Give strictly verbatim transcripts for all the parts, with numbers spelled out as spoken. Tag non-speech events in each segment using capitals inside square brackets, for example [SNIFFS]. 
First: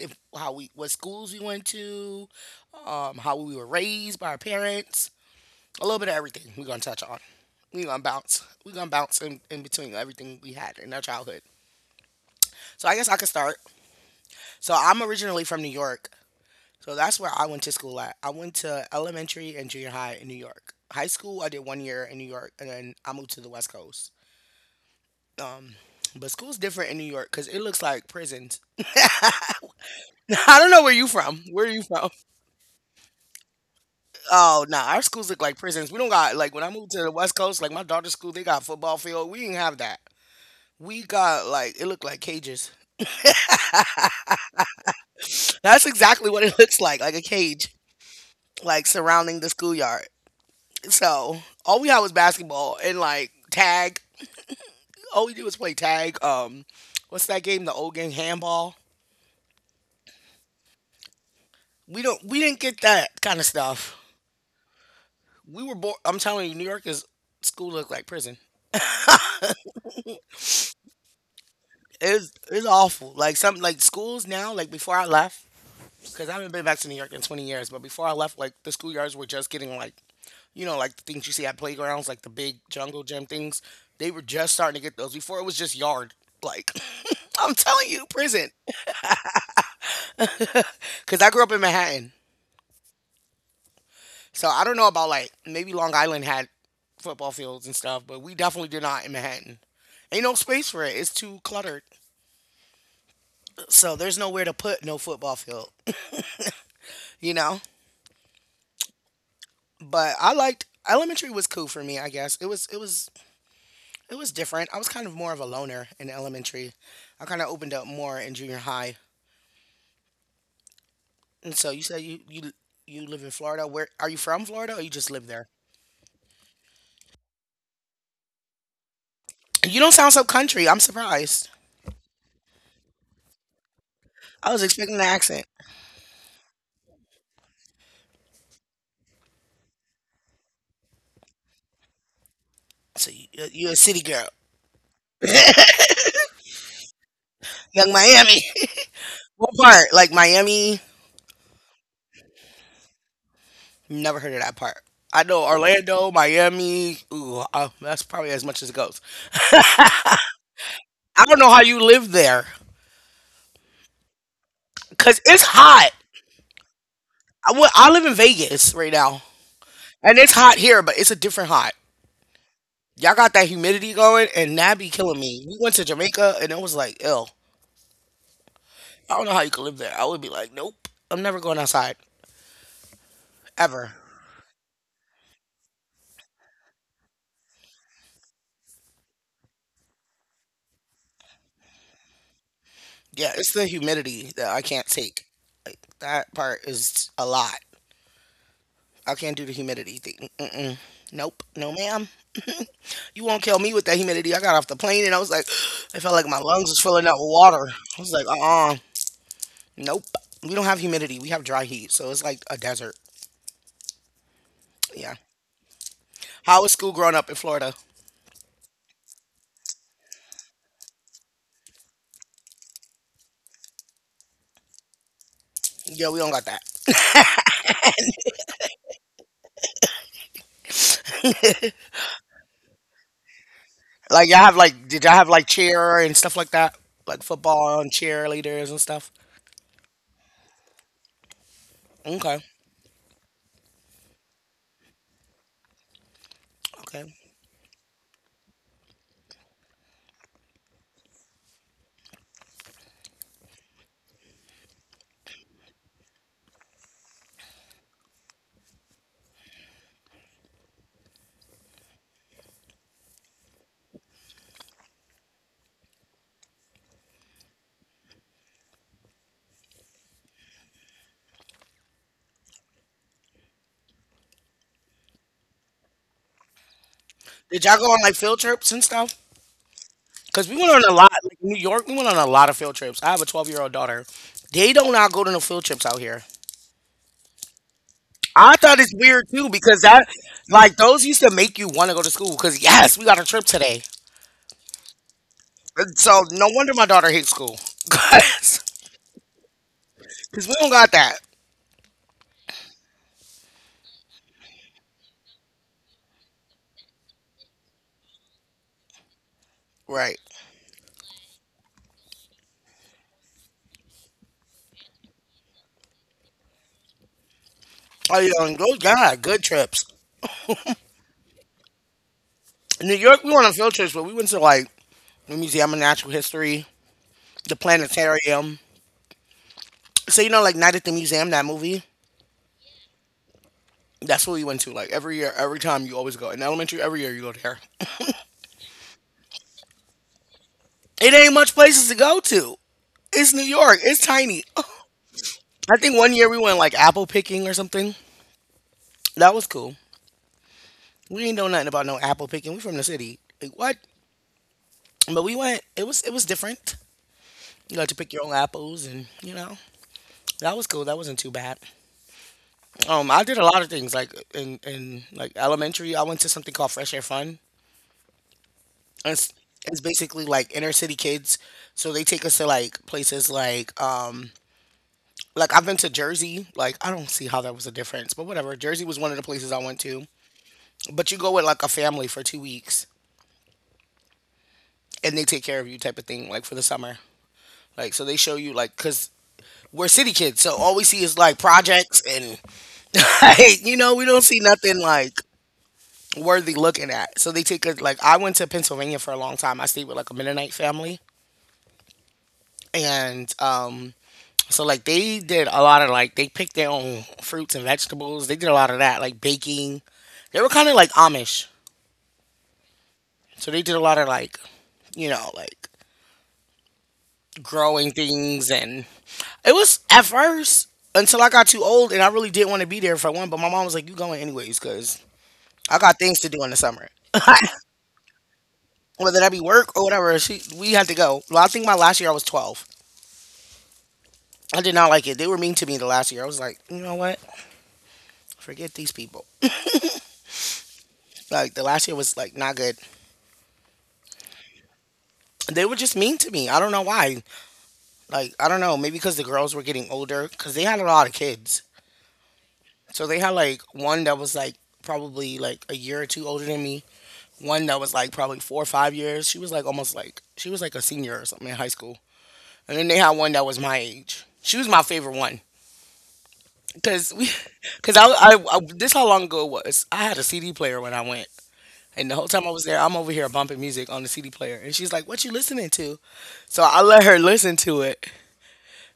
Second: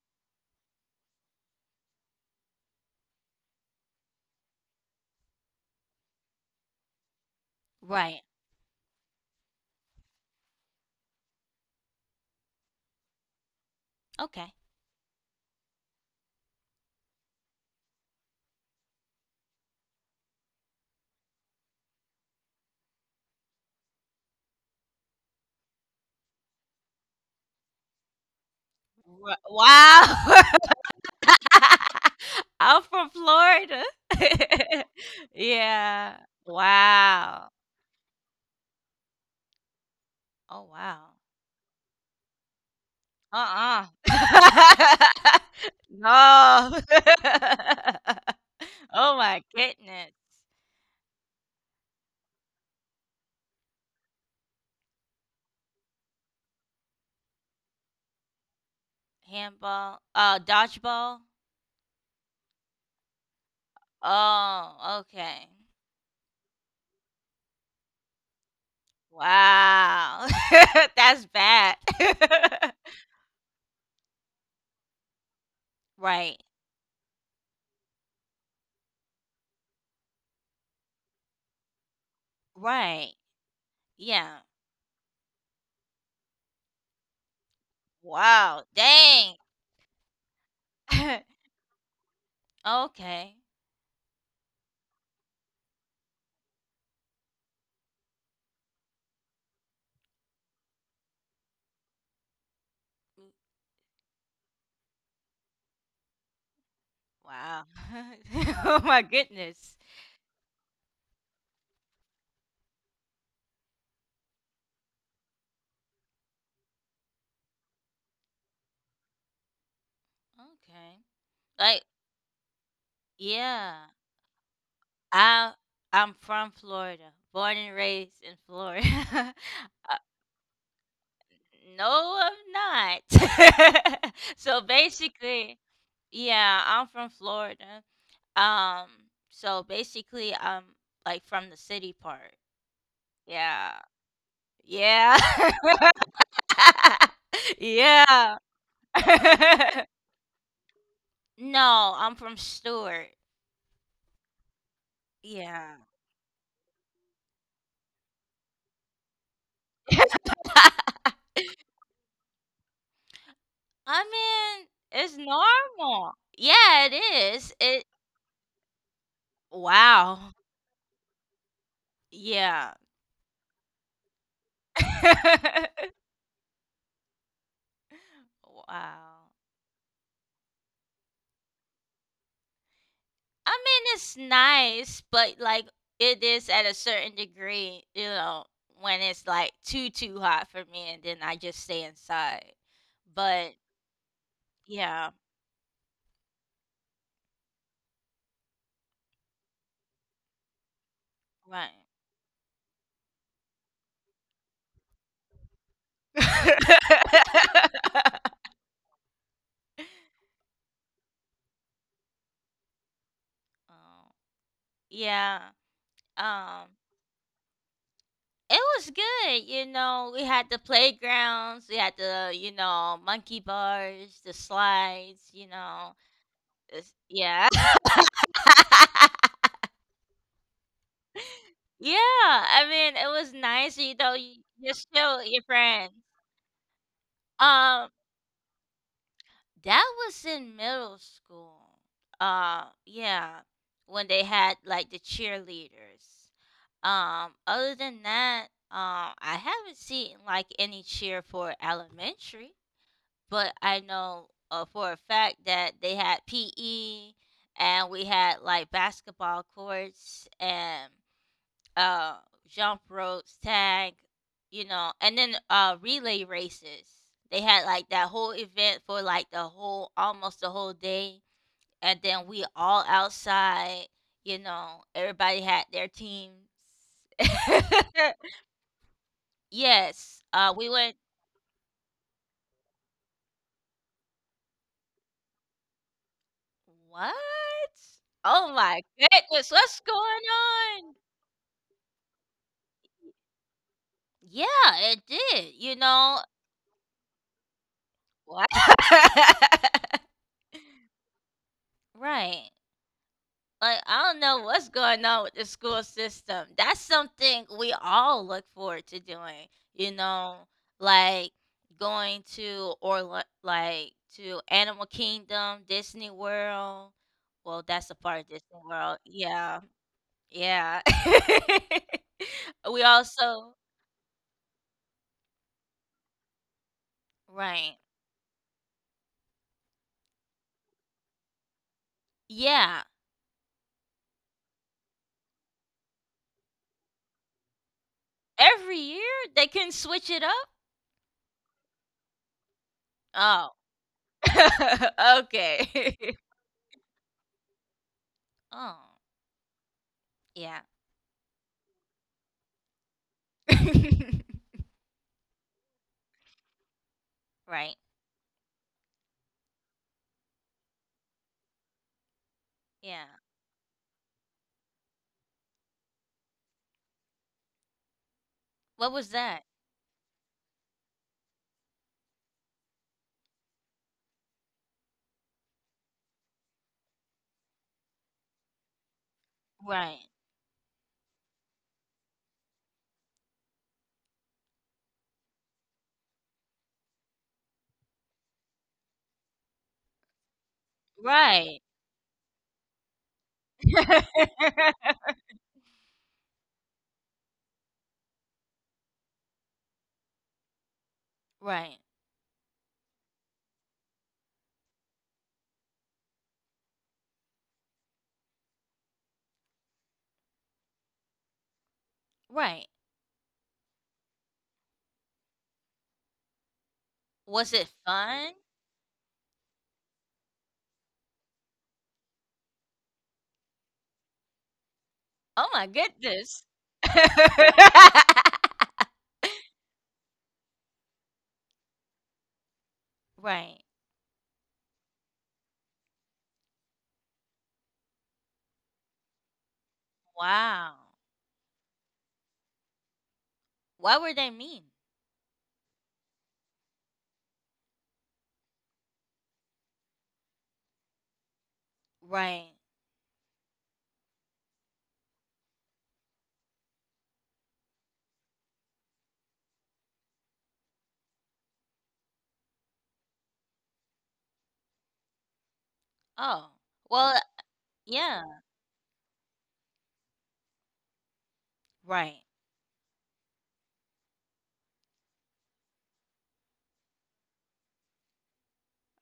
if how we what schools we went to, um, how we were raised by our parents, a little bit of everything. We're gonna touch on. We're gonna Right. bounce. We're gonna bounce in, in between everything we had in our childhood. So I guess I could start. Okay. So I'm originally from New York, so that's where I went to school at. I went to elementary and junior high in New York. High school, I did one year in New York, and then I moved to the West Coast. Um, but school's different in New York because it looks like prisons. [LAUGHS] I Ri- Wow. don't know where you from. Where are you from? [LAUGHS] I'm from Florida. Oh nah, our schools [LAUGHS] look like prisons. We don't Yeah. got like when I moved to the West Wow. Coast, like my daughter's school, they got football field. We didn't have that. Oh, We wow. got like it looked like cages. Uh-uh. [SNIFFS] That's [LAUGHS] exactly what it [LAUGHS] No. looks like, like a cage, like [LAUGHS] Oh, surrounding my the schoolyard. goodness. So all we had was basketball and like tag, all we do is play tag. Um, what's that game? The old game, handball. Handball. Uh, dodgeball. We don't. We didn't get that kind of stuff. Oh, okay. We were bored. I'm telling you, New York is school looked like prison. Wow. [LAUGHS] That's bad. It's [LAUGHS] it's awful. Like some like schools now. Like before I left, because Right. I haven't been back to New York in twenty years. But before I left, like the schoolyards were just getting like, you know, like the things you see at playgrounds, like the big jungle Right. gym things. They were Yeah. just starting to get those. Before it was just yard. Like [LAUGHS] I'm telling you, prison. Wow, dang. Because I [LAUGHS] grew up in Manhattan. Okay. So I don't know about like maybe Long Island had football fields and stuff, but we definitely did not in Manhattan. Ain't no space for it. It's too cluttered. So there's nowhere to put no football field, you Wow. know? [LAUGHS] Oh my goodness. But I liked elementary was cool for me, I guess. It was it was it was different. I was kind of more of a loner in elementary. I kind of opened up more in junior high. Okay. And so Like, you said you you you live in Florida. yeah. Where are you from Florida or you just live there? I I'm from Florida, born and raised in Florida. [LAUGHS] You don't Uh, sound so country. I'm surprised. no, I'm not. [LAUGHS] I So was expecting an accent. basically, yeah, I'm from Florida. Um, so basically, I'm like from the city part. So you, Yeah. you're a city girl. Yeah. [LAUGHS] Young Yeah. Miami. What [LAUGHS] part? Like Miami? No, I'm from Stewart. Never heard of that part. I know Yeah. Orlando, Miami. Ooh, uh, that's probably as much as it goes. [LAUGHS] I don't know how you live there I mean, it's because it's hot. normal. Yeah, it is. I, well, It I live in Vegas right now, and Wow. it's hot here, but it's a different hot. Yeah. Y'all got that humidity going, and that be killing me. We went to [LAUGHS] Jamaica, and it was like, ill. I Wow. don't know how you could live there. I would be like, nope, I'm never going outside I mean, ever. it's nice, but like it is at a certain degree, you know, when it's like too too hot for me and then I just stay inside. Yeah, But it's the humidity that I can't yeah, take. Like that part is a lot. I can't do the humidity thing. Mm-mm. Nope. right. No, ma'am. You won't kill me with that humidity. I got off the plane and I was like, [GASPS] I felt like my lungs was filling up with water. I was like, uh-uh. Nope. [LAUGHS] We don't have humidity. We have dry heat. So it's like a desert. Oh, Yeah. yeah. How Um was school growing up in Florida? It was good, you know. We had the playgrounds, we had the, you know, monkey bars, the slides, you know. Yeah, we don't got It's, that. yeah. [LAUGHS] [LAUGHS] Yeah, I mean, it was nice, you know, Like y'all you have just like did y'all chill with have your like friends. cheer and stuff like that? Like football Um, and cheerleaders and stuff? that was in middle school. Okay. Uh, yeah, when they had like the cheerleaders. Okay. Um, other than that, um, I haven't seen like any cheer for elementary. But I know, uh, for a fact that they had P E and we had like basketball courts and uh, jump ropes, tag, you know, and then uh, relay races. They had like that whole event for like the whole almost the whole day, and then we all outside. You know, everybody had their teams. Did y'all go on like field [LAUGHS] trips and stuff? Yes, Because uh, we we went on went. a lot, like New York, we went on a lot of field trips. I have a twelve year old daughter. They do not go to no field trips out here. What? Oh I thought my it's weird goodness, too what's because going that, like, on? those used to make you want to go to school because, yes, we got a trip today. Yeah, it did, you And know? so no wonder my daughter hates school. [LAUGHS] What? [LAUGHS] Because we don't got that. Right. Like, I don't know what's going on with the school system. That's something we all look forward to doing, you Right. know, like going to or li- like to Animal Kingdom, Disney World. Well, that's a Oh, part of yeah, Disney those, World. God, good Yeah. trips. Yeah. [LAUGHS] we In New York, we went on also field trips, but we went to, like, the Museum of Natural History, the Right. Planetarium. So, you know, like, Night at the Museum, that movie? Yeah. That's what we went to. Like, every year, every time you always go. In elementary, every year you go there. Every year they can switch it up? It ain't much places to go to. It's New Oh. York. It's tiny. [LAUGHS] I think Okay. one year we went like apple picking or something. [LAUGHS] Oh. That was cool. Yeah. We ain't know nothing about no apple picking. We from the city. Like what? [LAUGHS] But we went. It was it was different. Right. You got to pick your own apples, and you know that was cool. That wasn't too bad. Yeah. Um, I did a lot of things like in in like elementary. I went to something called Fresh Air Fun. What was It's that? it's basically like inner city kids. So they take us to like places like um like I've been to Jersey. Like I don't see how that was a difference, but whatever. Jersey was one of the places I went Right. to. But you go with like a family for two weeks, and they take care of you, type of thing, like for the summer. Like so they show you like because we're city kids, so all we see is like Right. projects and [LAUGHS] like, you know we don't see [LAUGHS] nothing like worthy looking at. So they take us like I went to Pennsylvania for a long time. I stayed with like a Mennonite family, Right. and um so like they did a lot of like they picked their own fruits and vegetables. They did a lot of that like baking. They were kind of like Amish. Right. So they did a lot of like, you know, like Was it growing fun? things and it was at first until I got too old and I really didn't want to be there for one, but my mom was like, you going anyways, cause Oh my I got things to goodness. do in the [LAUGHS] summer. Whether that be work or whatever, she we had to go. Well, I think my last year I was twelve. Right. I did not like it. They were mean to me the last year. I was like, you know what? Forget these people. Wow. Like the last year was like not good. Why were they mean? They were just mean to me. I don't know why. Like I don't know. Maybe because the girls were getting older. Cause they had a lot of kids. Right. So they had like one that was like probably like a year or two older than me. One that was like probably four or five years. She was like almost like she was like a senior or something in high school. And then they had one that was my age. She was my favorite one Oh. because Well, we [LAUGHS] because I, yeah. I, I this how long ago it was. I had a C D player when I went. And the Right. whole time I was there, I'm over here bumping music on the C D player. And she's like, what you listening to? So I let her listen to it.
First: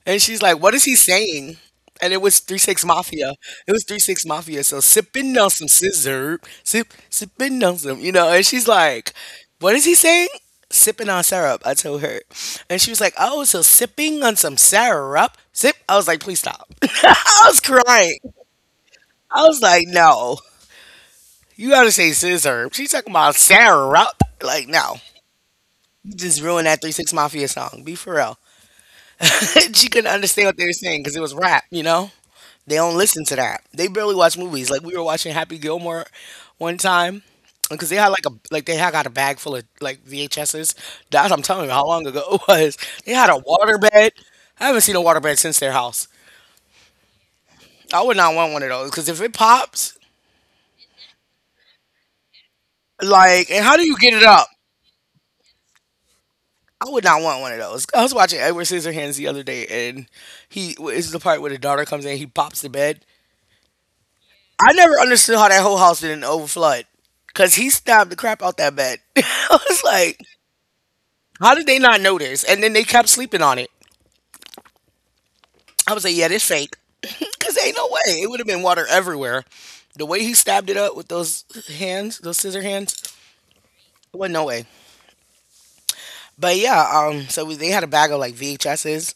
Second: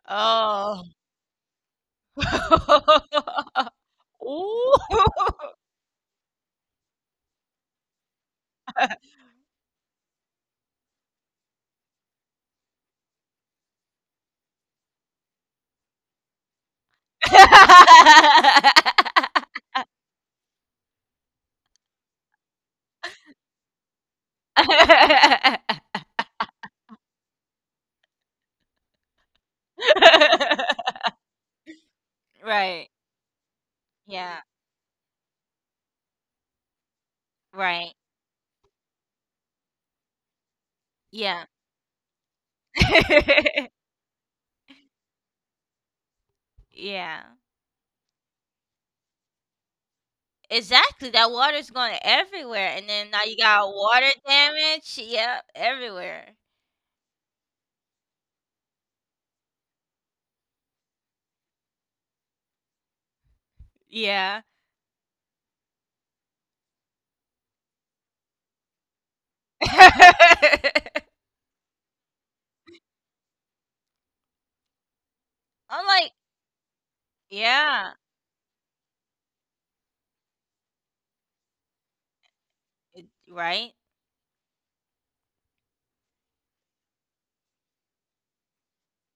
And she's like, "What Oh. is he saying?" And it was Three Six Mafia. [LAUGHS] It was Three Six Mafia. Ooh. So sipping on some scissor, sip sipping on some, you know. And she's like, "What is he saying?" Sipping on syrup. I told her, and she was like, "Oh, so sipping on some syrup, sip." I was like, "Please stop." [LAUGHS] I was crying. [LAUGHS] I was like, "No, you gotta say scissor." She's talking about syrup. Like, no, you just ruined that Three Six Mafia song. Be for real. [LAUGHS] She couldn't understand what they were saying because it was rap, you know? They Right. don't listen to that. They barely watch Yeah. movies. Like we were watching Happy Gilmore one time because Right. they had like a like they had got a bag full of like V H Ses. That's I'm Yeah. telling you how long ago it was. They had a [LAUGHS] waterbed. I haven't seen a waterbed since their house. Yeah. I would not want one of those because if it pops, Exactly. That water's going everywhere. And then now you like, and got how do you water get it up? damage. Yep. Everywhere. I would not want one of those. I was watching Edward Scissorhands the other day, and he is the part where the daughter comes in, he pops the bed, Yeah. I never understood how that whole house didn't overflood. Cause he stabbed the crap out that bed. [LAUGHS] I was like, [LAUGHS] how did they not notice? And then they kept sleeping on it. I'm I was like, like, yeah, this fake. [LAUGHS] Cause ain't no yeah. way. It would have been water everywhere. The way he stabbed it up with those hands, those scissor hands, Right. it wasn't no way. But yeah, um, so we, they had a bag of like V H Ss,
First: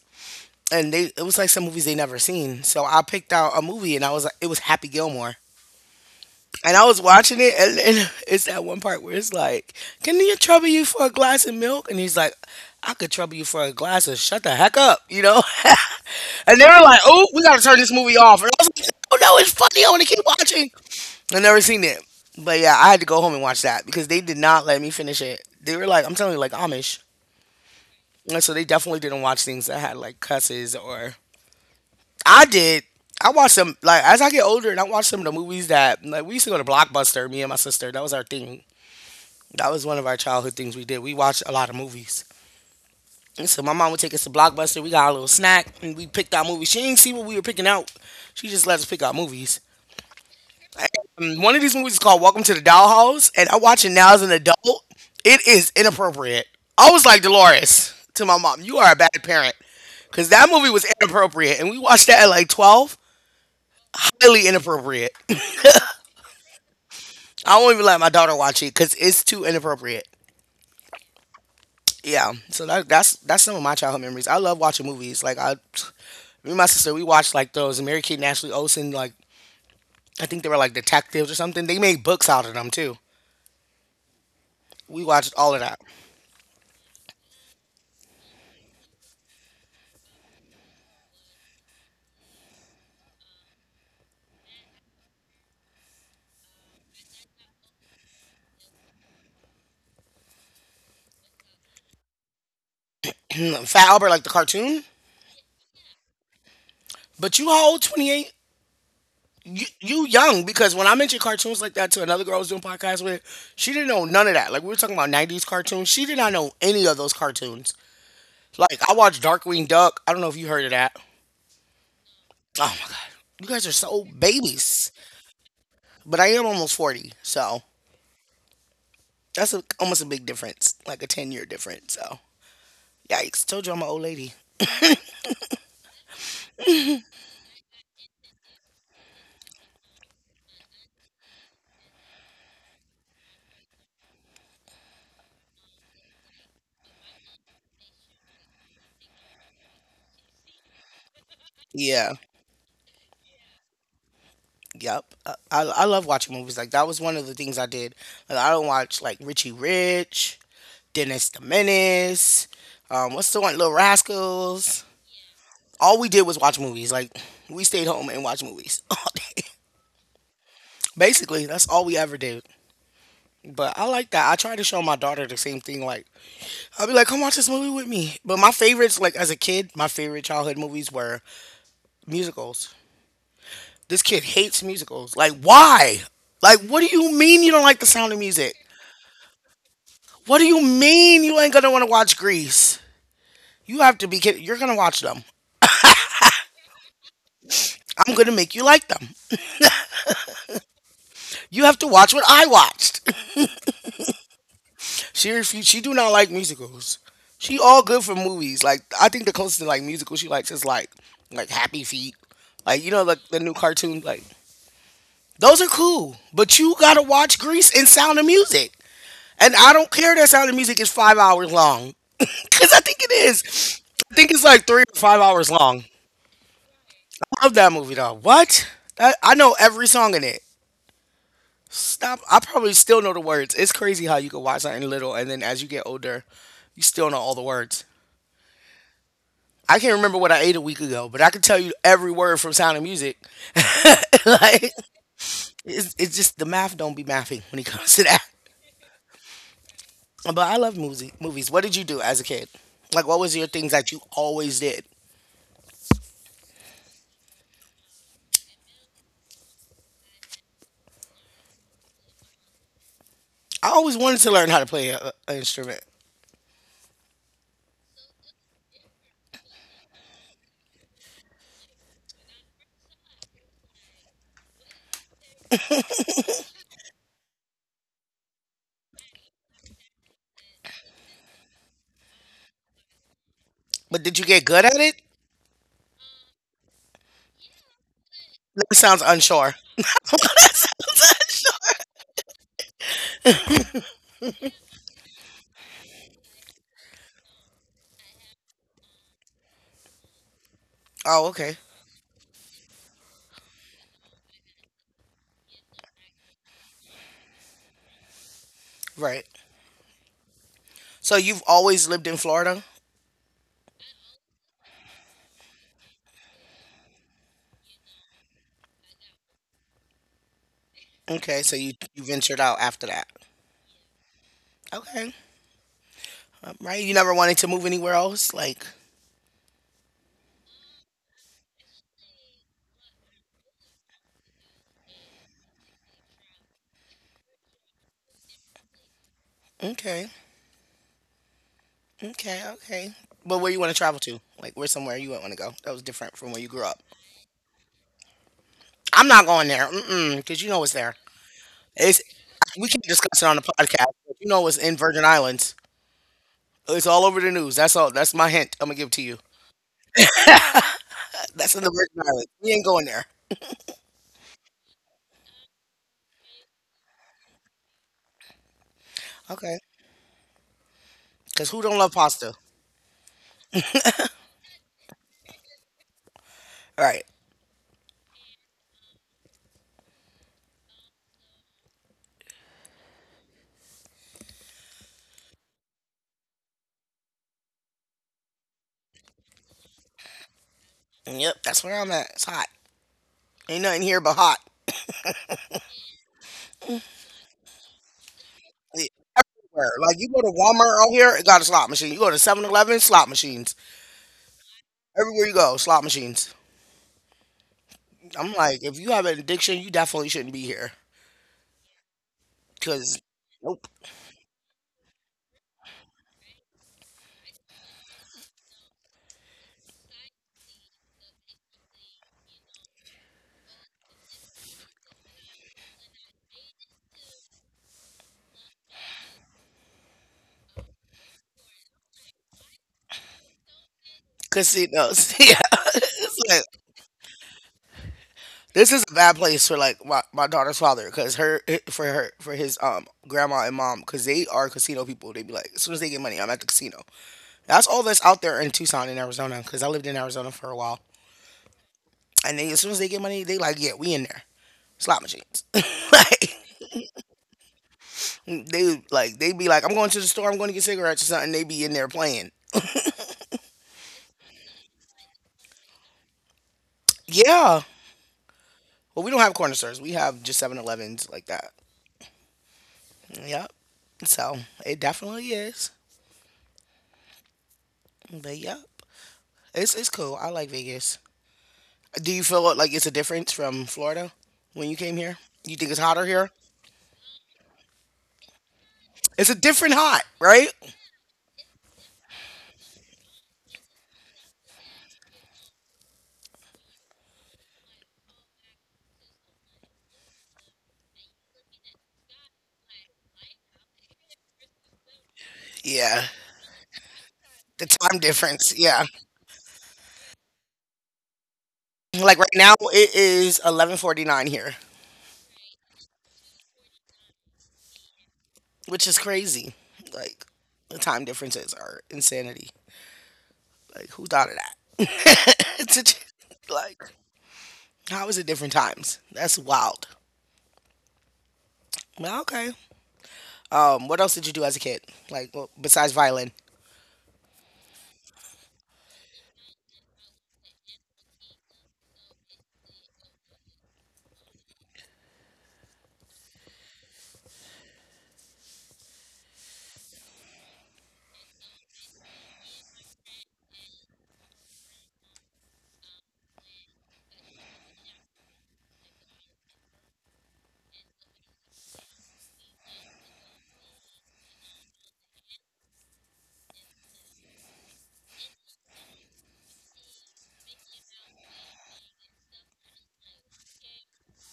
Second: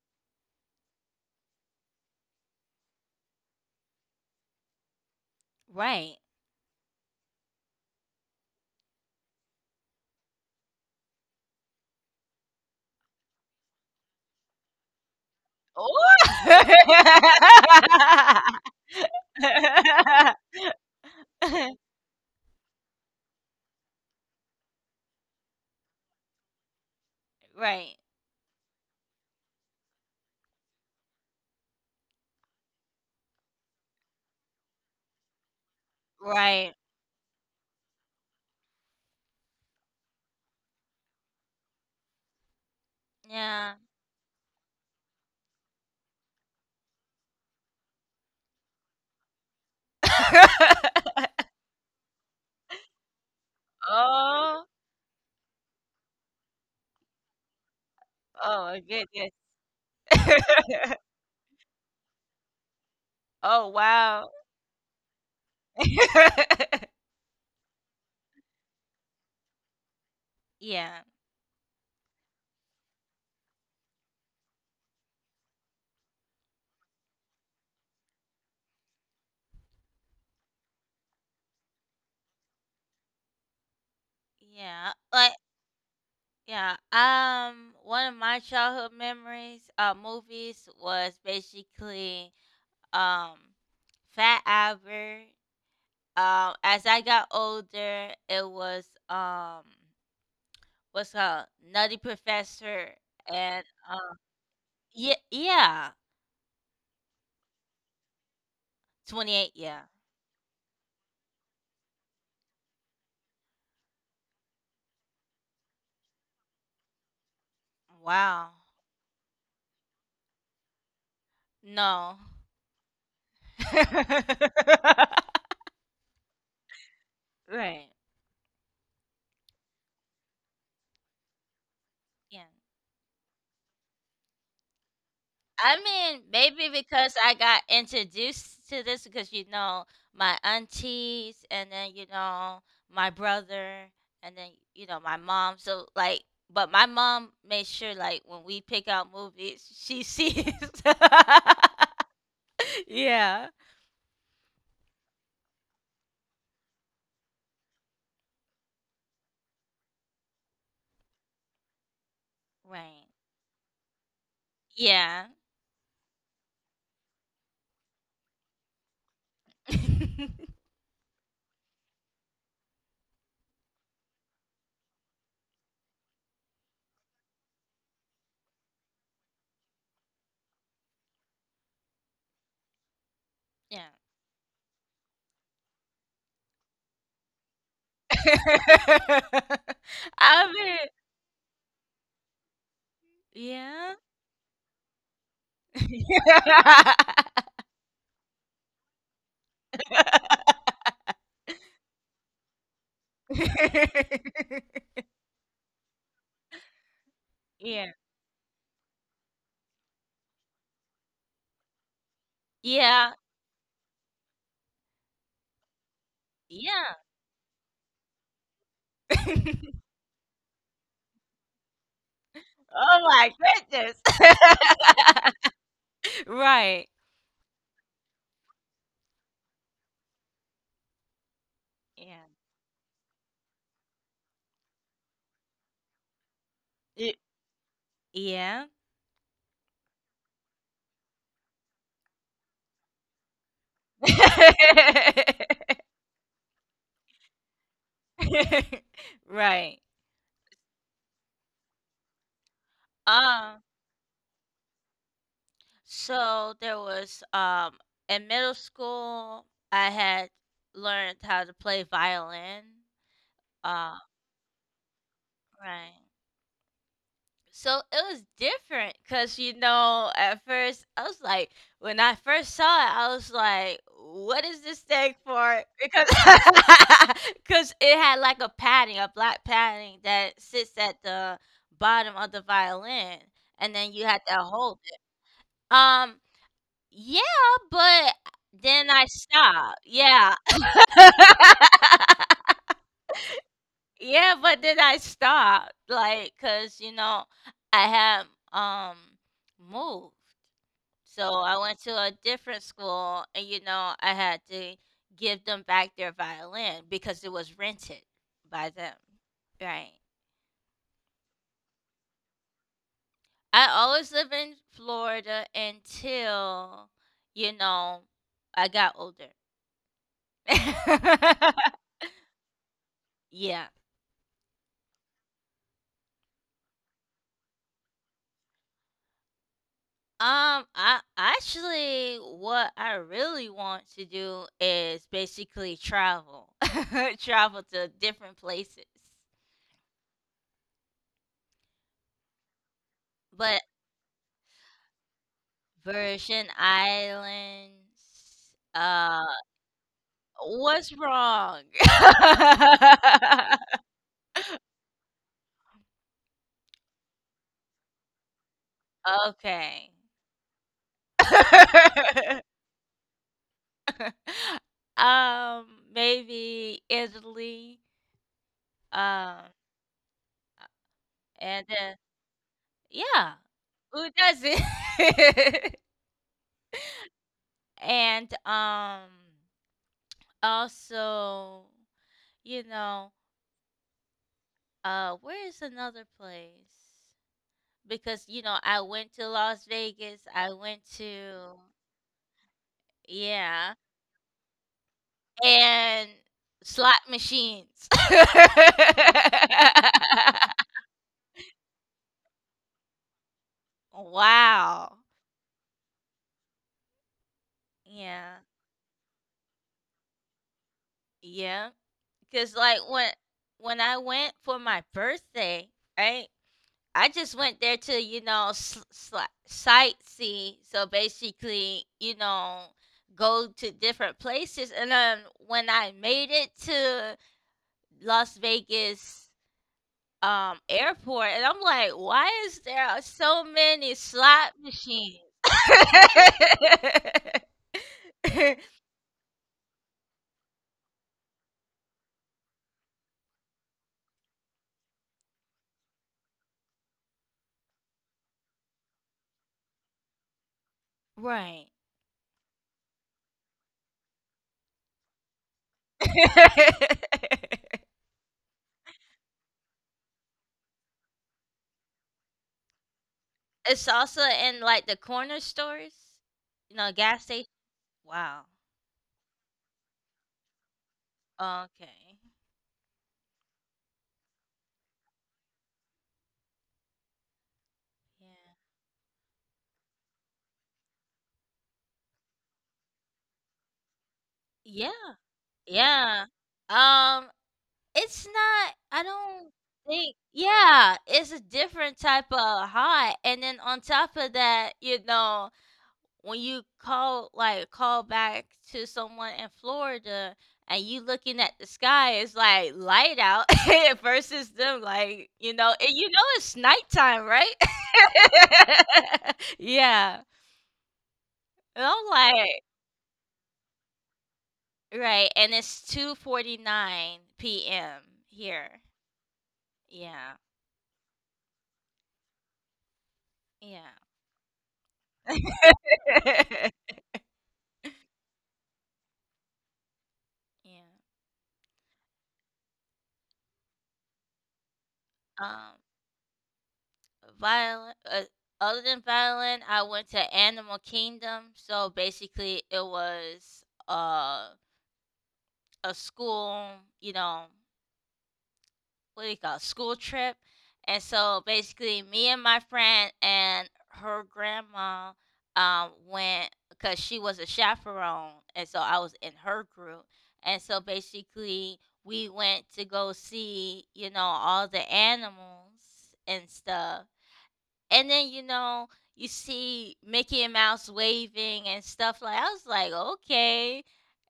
and they it was like some movies they never seen. So I picked out a movie, and I was like, it was Happy Gilmore. Right. And I was watching it, and, and it's that one part where it's like, "Can you trouble you for a glass of milk?" And he's like, "I could trouble you for a glass of shut the heck up," you know. Ooh. [LAUGHS] And they were like, [LAUGHS] "Oh, we gotta turn this movie off." And I was like, "Oh no, it's funny. I want to keep watching." I never seen it, but yeah, I had to go home and watch that because they did not let me finish it. They were like, "I'm telling you, like Amish," Right. and so they definitely didn't watch things that had like cusses or I did. I watched some like as I get older, and I watched some of the movies that like we used to go to Right. Blockbuster, me and my sister. That was our thing. That was one of our childhood things we did. We watched a lot of movies. And so my Yeah. mom would take us to Blockbuster. We got a little snack and we picked out movies. She didn't see what we were picking out. She just let us pick out movies. Um, [LAUGHS] One of these movies is called Welcome to the Dollhouse, and I watch it now as an Oh, adult. It is inappropriate. I was like Dolores to my mom, oh "You my are a bad goodness. parent," because that movie was [LAUGHS] inappropriate, and we watched that at like twelve. Oh, wow. Highly inappropriate. [LAUGHS] [LAUGHS] I won't even let my daughter watch it because it's too inappropriate. Yeah, Yeah, so that, that's that's some of my childhood memories. I love watching movies. Like i me and my sister, we watched like those Mary Kate and Ashley Olsen, like I think they were like detectives or something. They made books out of them too. yeah, We like watched all of that. yeah. Um, one of my childhood memories, uh, movies was basically um, Fat Albert. Um, as I got older, it was um, what's it called, Nutty Professor, Hmm, and Fat Albert, um, like the cartoon? yeah, yeah, But you, how old, twenty eight? twenty eight. you, Yeah, you young, because when I mentioned cartoons like that to another girl I was doing podcasts with, she didn't know none of that. Like, we were talking about nineties cartoons, she did not know any of those cartoons. wow. Like, I watched Darkwing Duck. I don't know if you heard of that. No. Oh my god, you guys are so babies. [LAUGHS] But I am almost forty, so Right. that's a, almost a big difference, like a ten year difference. So, Yeah. yikes. Told you I'm an old lady. I mean, maybe because I got introduced to this because you know my aunties and then you know my brother and then you know my mom. So like, but my mom made sure like when we pick out movies, she sees. Yeah. [LAUGHS] Yeah. Yep. I, I I love watching movies. Like, that was one of the things I did. Like, I don't watch, like, Richie Rich, Dennis the Menace, Right. um, what's the one? Little Rascals. Yeah. All we did was watch movies. Like, we stayed home and watched movies [LAUGHS] all day. [LAUGHS] Basically, that's all we ever did. But I like that. I try to show my daughter the same thing. Like, I'll be like, come watch this movie with me. But my favorites, like as a kid, my favorite childhood movies were musicals. Yeah. This kid hates musicals. Like, why? Like, what do you mean you don't like the Sound of Music? [LAUGHS] What do you I mean you ain't gonna wanna watch Grease? You have mean, to be kidding. You're gonna watch them. yeah. I'm gonna make you like them. [LAUGHS] You have to watch what I watched. [LAUGHS] [LAUGHS] She refused. She do not like musicals. She all Yeah. good for movies. Like, I think the closest to like musical she likes is like like Happy Feet. Like you know, Yeah. like the new cartoon, like those are cool, but you Yeah. gotta watch Grease and Sound of Music. And I [LAUGHS] don't care that Sound of Music is five hours long, [LAUGHS] because I think Oh it my is. goodness. I think it's like three or five hours long. [LAUGHS] Right. Love that movie though. What? That, I know every song in it. Stop. Yeah. I probably still know the words. It's crazy how you can watch something little and then as you get older, you still Y- know all the words. Yeah. I can't remember what I ate a week ago, but I can tell you every word from Sound of Music. [LAUGHS] Like, [LAUGHS] it's, it's just the math don't be mathing when it comes to that. Right. But I love movie, movies. What did you do as a kid? Like, what was your Um, things that you always did? so there was um in middle school I had learned how to play violin. I always Uh, wanted to learn how to play a, an instrument, right. So it was different because you know at first I was like when I first saw it I was like what is this thing for because [LAUGHS] because it had like a padding a black padding that sits at the bottom of the violin and then but you did had you to get good at hold it? it um yeah, but That then sounds I unsure. stopped, yeah. [LAUGHS] Yeah, but then I stopped, like, cause you know, I have um, moved. Oh, So okay, I went to a different school and, you know, I had to give them back their violin because it was rented by them, right. right? So you've always lived in Florida. I always live in Florida until, you know, I got older. Okay, so you [LAUGHS] you ventured out after that. Yeah. Okay. Um, right. You never wanted to move anywhere else. Like, Um, I actually, what I really want to do is basically travel, [LAUGHS] travel to different places, okay, okay, okay. But where you but want to travel to? Like, where somewhere you wouldn't want to go? That was different from where you Virgin grew up. Islands. I'm not Uh, going there. Mm-mm, cause you know it's there. what's wrong? It's we can't discuss it on the [LAUGHS] podcast. But you know, it's in Virgin Islands. It's all over the news. That's all. That's my hint. I'm gonna give it to you. Okay. That's in the Virgin Islands. We ain't [LAUGHS] going there. um, Maybe Italy. Um, Okay. Cause who and don't love uh, pasta? yeah, who doesn't? [LAUGHS] All right. And um also, you know, uh where is another place? Because you know, I went to Las Vegas, I went Yep. to That's where I'm at. It's hot. Ain't yeah, nothing here but hot. and slot machines. [LAUGHS] Yeah, everywhere. Like you go to Walmart out here, it got a slot machine. You go to Seven Eleven, slot machines. Wow. Everywhere you go, slot machines. I'm Yeah. like, if you have an addiction, you definitely shouldn't be here. Yeah. Cuz like Cause when nope. when I went for my birthday, right? I just went there to, you know, s sli sightsee. So basically, you know, go to different places. And then when I made it to Las Vegas um, airport, and I'm like, why is there so many slot Casinos. [LAUGHS] machines? Yeah. [LAUGHS] It's like, [LAUGHS] this is a bad place for like my, my daughter's father, because her eh, for her for his um grandma and mom, because they are casino people. They be like, as soon as they get money, I'm at the casino. That's all that's out there in Tucson in Arizona, because I lived in Arizona for a while. Right. And they, as soon as they get money, they like, yeah, we in there slot machines. [LAUGHS] Like, [LAUGHS] they like, they be like, I'm going to the store. I'm going to get cigarettes or something. They be in there playing. It's also in like the corner stores, you know, gas station. Yeah. Wow. Well, we don't have corner stores. We have just Seven Elevens like that. Okay. Yep. So it definitely is. But yep, it's it's cool. I like Vegas. Do you feel like it's a difference from Florida when you Yeah. came here? You think it's hotter Yeah. here? Um, it's not I It's a don't different hot, think, right? yeah, it's a different type of high. And then on top of that, you know, when you call like call back to someone in Florida and you looking at the sky, it's like light out [LAUGHS] versus them like, you know, and Yeah. you know it's nighttime, right? The time difference. Yeah. [LAUGHS] Yeah. And I'm Like right now like, it is eleven forty-nine here, right, and it's two forty nine p m here. which is crazy. Like Yeah. the time differences are insanity. Like Yeah. who thought of that? [LAUGHS] [LAUGHS] It's a, like how is it different times? That's wild. Yeah. Well, okay. Um, what else did you do as a kid? Like well, Um, besides violin? Violin. Uh, other than violin, I went to Animal Kingdom. So basically, it was uh a school. You know. What do you call it, school trip. And so basically, me and my friend and her grandma um, went because she was a chaperone. And so I was in her group. And so basically, we went to go see, you know, all the animals and stuff. And then, you know, you see Mickey and Mouse waving and stuff like I was like, okay.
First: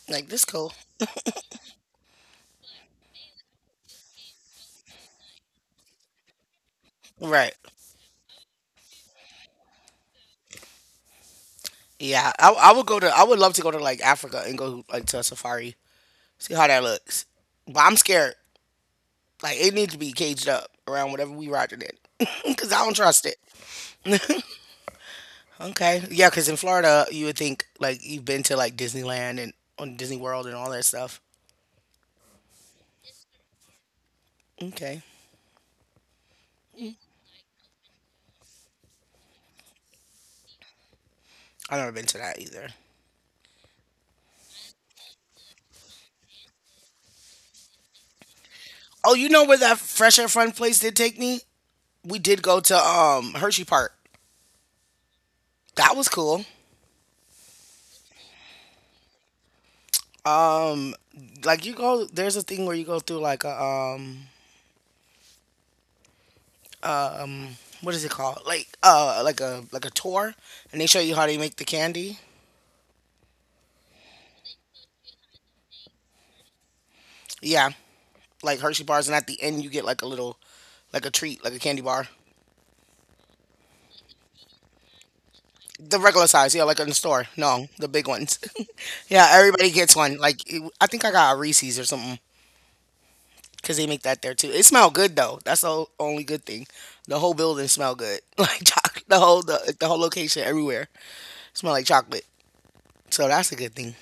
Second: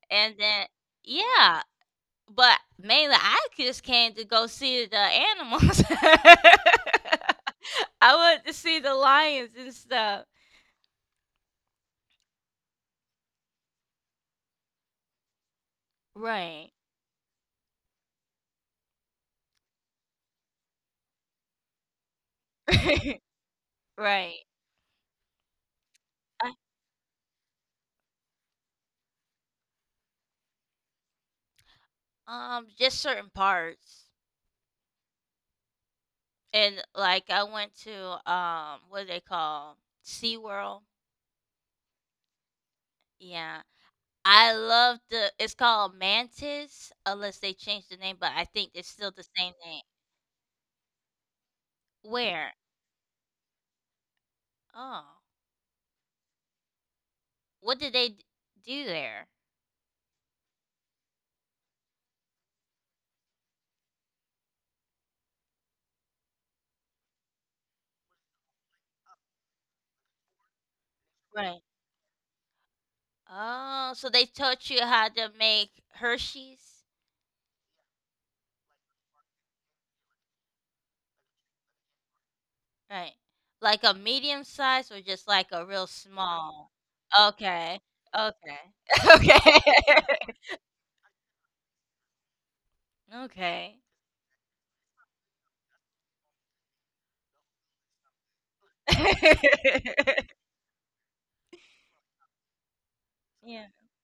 Like And this then, cool. yeah. But mainly, I just came to go see the animals. [LAUGHS] Right. I want to see the lions and stuff. Yeah, I, I would go to. I would love to go to like Africa and go like to a safari, see how Right. that looks. But I'm scared. Like it needs to be caged up around whatever we riding in, [LAUGHS] because I don't [LAUGHS] trust it. Right. Okay, yeah, because I- in Florida you would think like you've been to like Disneyland and on Disney World and all that stuff. Um, just certain parts. Okay, And like I went to um what do they call? SeaWorld. I've never been to that either. Yeah. I love the, it's called Mantis, unless they changed the name, but I think it's still Oh, the you know same where that name. fresh air fun place did take me? We did Where? go to um Hershey Park. Oh. That was cool. What did they d- do there? Um, like you go, there's a thing where you go through like a um uh, um, what is it called? Like uh, like a like a tour, and they show you how they make Right. the candy. Oh, so they taught you how to make Hershey's? Yeah, like Hershey bars, and at the end you get like a little, like a treat, like a candy bar. Right. Like a medium size or just like a real The regular size, yeah, small? like in the store. No, Okay. the big ones. [LAUGHS] Okay. [LAUGHS] Yeah, everybody gets one. Like it, I think I got a Reese's or something because Okay. they make that there too. It smelled good though. That's the o- only good thing. The whole building smelled good, [LAUGHS] like chocolate. The Okay. whole the, the whole [LAUGHS] location everywhere smelled like chocolate. So that's a Yeah. good thing.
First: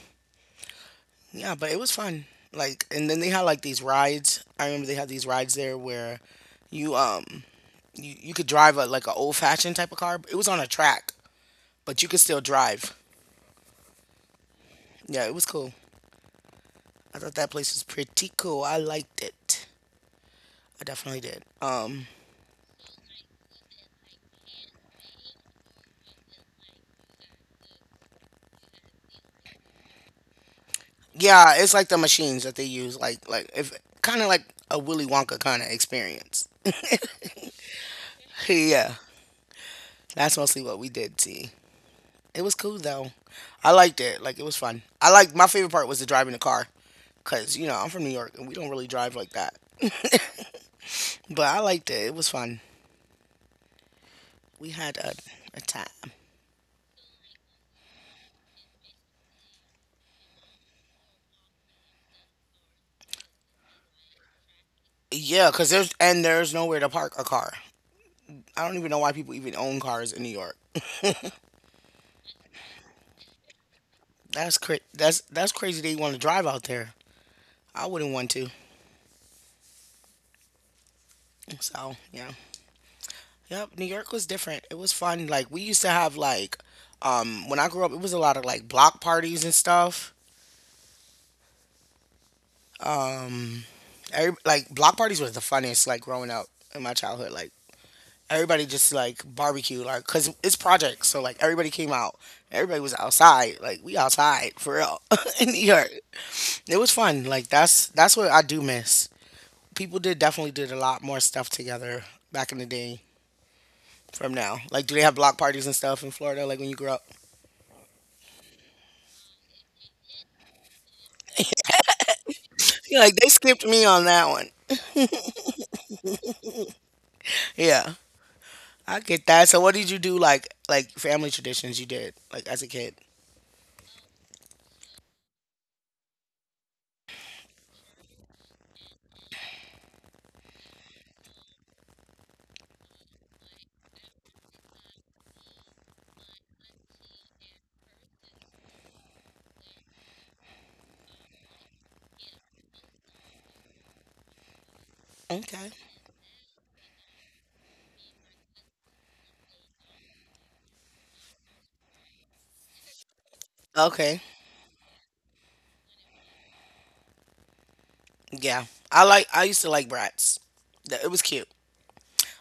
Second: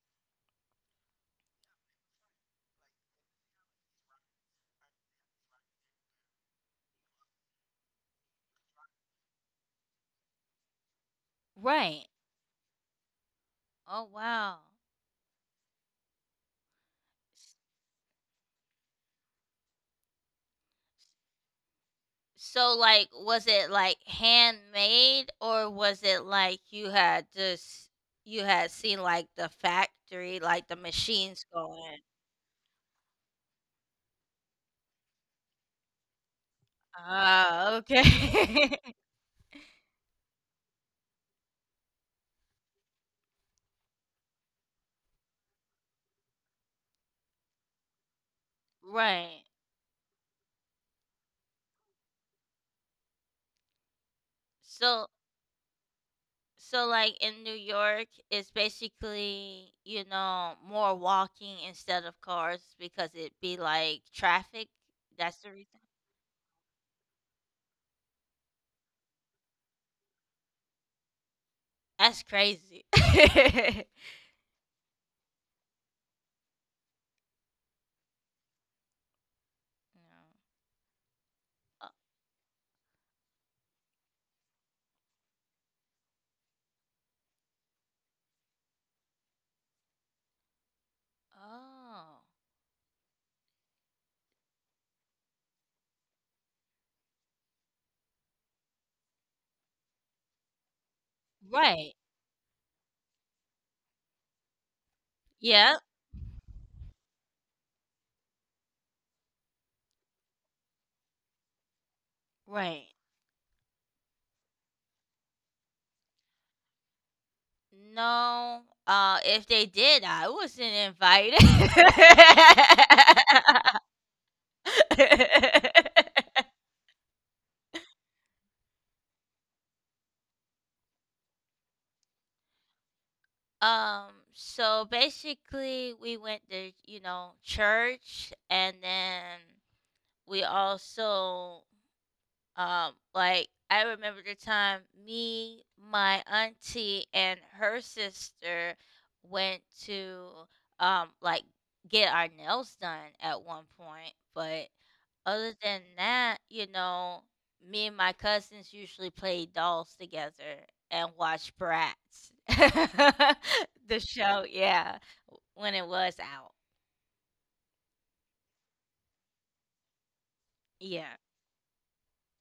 Yeah, but it was fun. Like, and then they had like these rides. I remember they had these rides there where you um you, you could drive a like a old fashioned type of car. It was on a track, but Right. you could still drive. Oh wow. Yeah, it was cool. I thought that S- place was pretty cool. I liked it. I definitely did. Um, So like was it like handmade or was it like you had just you had seen like the factory, like the machines yeah, it's like the going? machines that they use, like like if kind of like a Willy Wonka kind of experience. Ah, okay. [LAUGHS] Yeah, that's mostly what we did. See. It was cool though. I liked it. Like it was fun. I liked my favorite part was the driving the car, cause you know I'm from New York and we don't [LAUGHS] really drive like Right. that. [LAUGHS] But I liked it. It was fun. We had So a, a time. so like in New York, it's basically, you know, more walking instead of cars because it be like traffic. That's the Yeah, cause reason. there's and there's nowhere to park a car. I don't even know why people even own cars in New York. That's crazy. [LAUGHS] That's cra- that's that's crazy. They want to drive out there. I wouldn't want to. Yeah. Uh, So yeah, yep. New York was different. It was fun. Like we used to have like, um, When I grew up, it was a lot of like block parties and stuff. Oh. Um every, like Block parties was the funnest like growing up in my childhood, like everybody just like barbecue, like because it's projects, so like everybody came Right. out, everybody was outside. Like we outside for real [LAUGHS] in New Yeah. York. It was fun. Like that's that's what I do miss. People did definitely did a lot more stuff together back in the Right. day. From now, like, do they have block parties and stuff in Florida like when you grew up? No. Uh if they did, I wasn't invited. [LAUGHS] Yeah, like they skipped me on that one. [LAUGHS] Yeah, I get that. So what did you do like like family traditions you did like as a kid? Um, so basically we went to, you know, church and then we also um, like I remember the time me, my auntie, and her sister went to um like get our nails done at one point, but other Okay. than that, you know, me and my cousins usually play dolls together and watch Bratz, [LAUGHS] the Okay. show. Yeah, when it was out. Yeah. I like I used to like Bratz. Th- It Yeah. was cute.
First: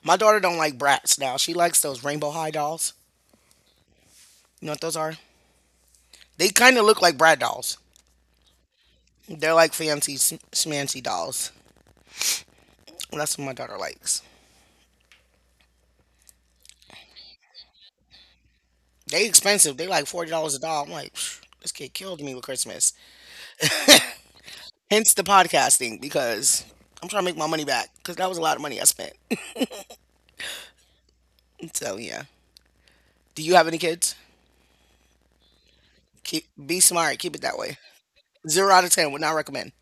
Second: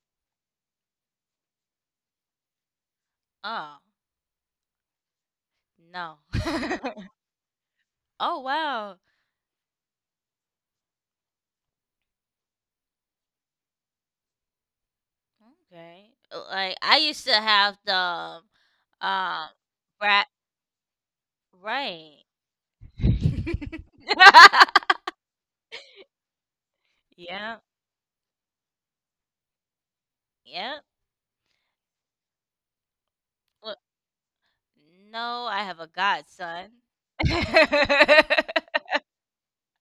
My daughter don't like Bratz now. She likes those Rainbow High dolls. Oh You know what those are? no. They kind of look like Brat dolls. [LAUGHS] Oh wow. They're like fancy sm- smancy dolls. That's what my daughter likes. Okay. Uh, Like I used to have the um They uh, expensive. They like brat, forty dollars a doll. I'm like, "Phew, this kid killed right. me with Christmas." [LAUGHS] Hence the podcasting, because I'm trying to make my Yeah. money back because that was a lot of money I spent. [LAUGHS] Yeah. So yeah. Do you have any Well, kids? no, I have a Keep godson. be smart. Keep it that way. Zero out [LAUGHS] of ten. Would not recommend.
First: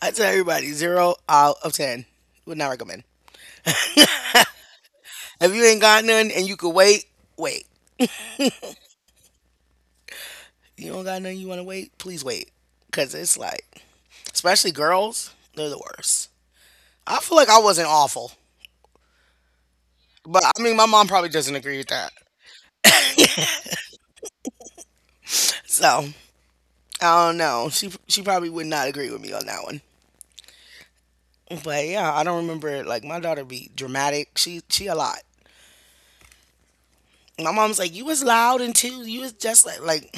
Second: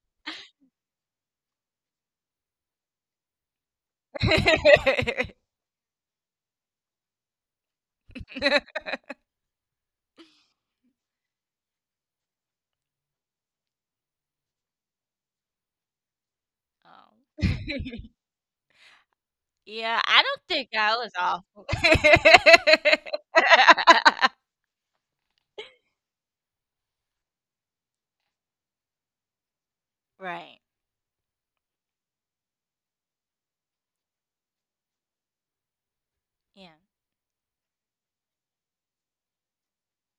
I tell everybody zero out of ten. Would not recommend. If you ain't got none and you could wait, wait. Oh. [LAUGHS] You don't got none, you want to wait, please wait. Cause it's like, especially girls, they're the worst. I feel like I wasn't awful, Yeah, I don't but I think mean, my I mom was probably awful. doesn't agree with that. So I don't know. She she probably would not agree with me on that one. [LAUGHS] Right. But yeah, I don't remember. it. Like my daughter be dramatic. She she a lot. Yeah. My mom's like, you was loud and too. You was just like like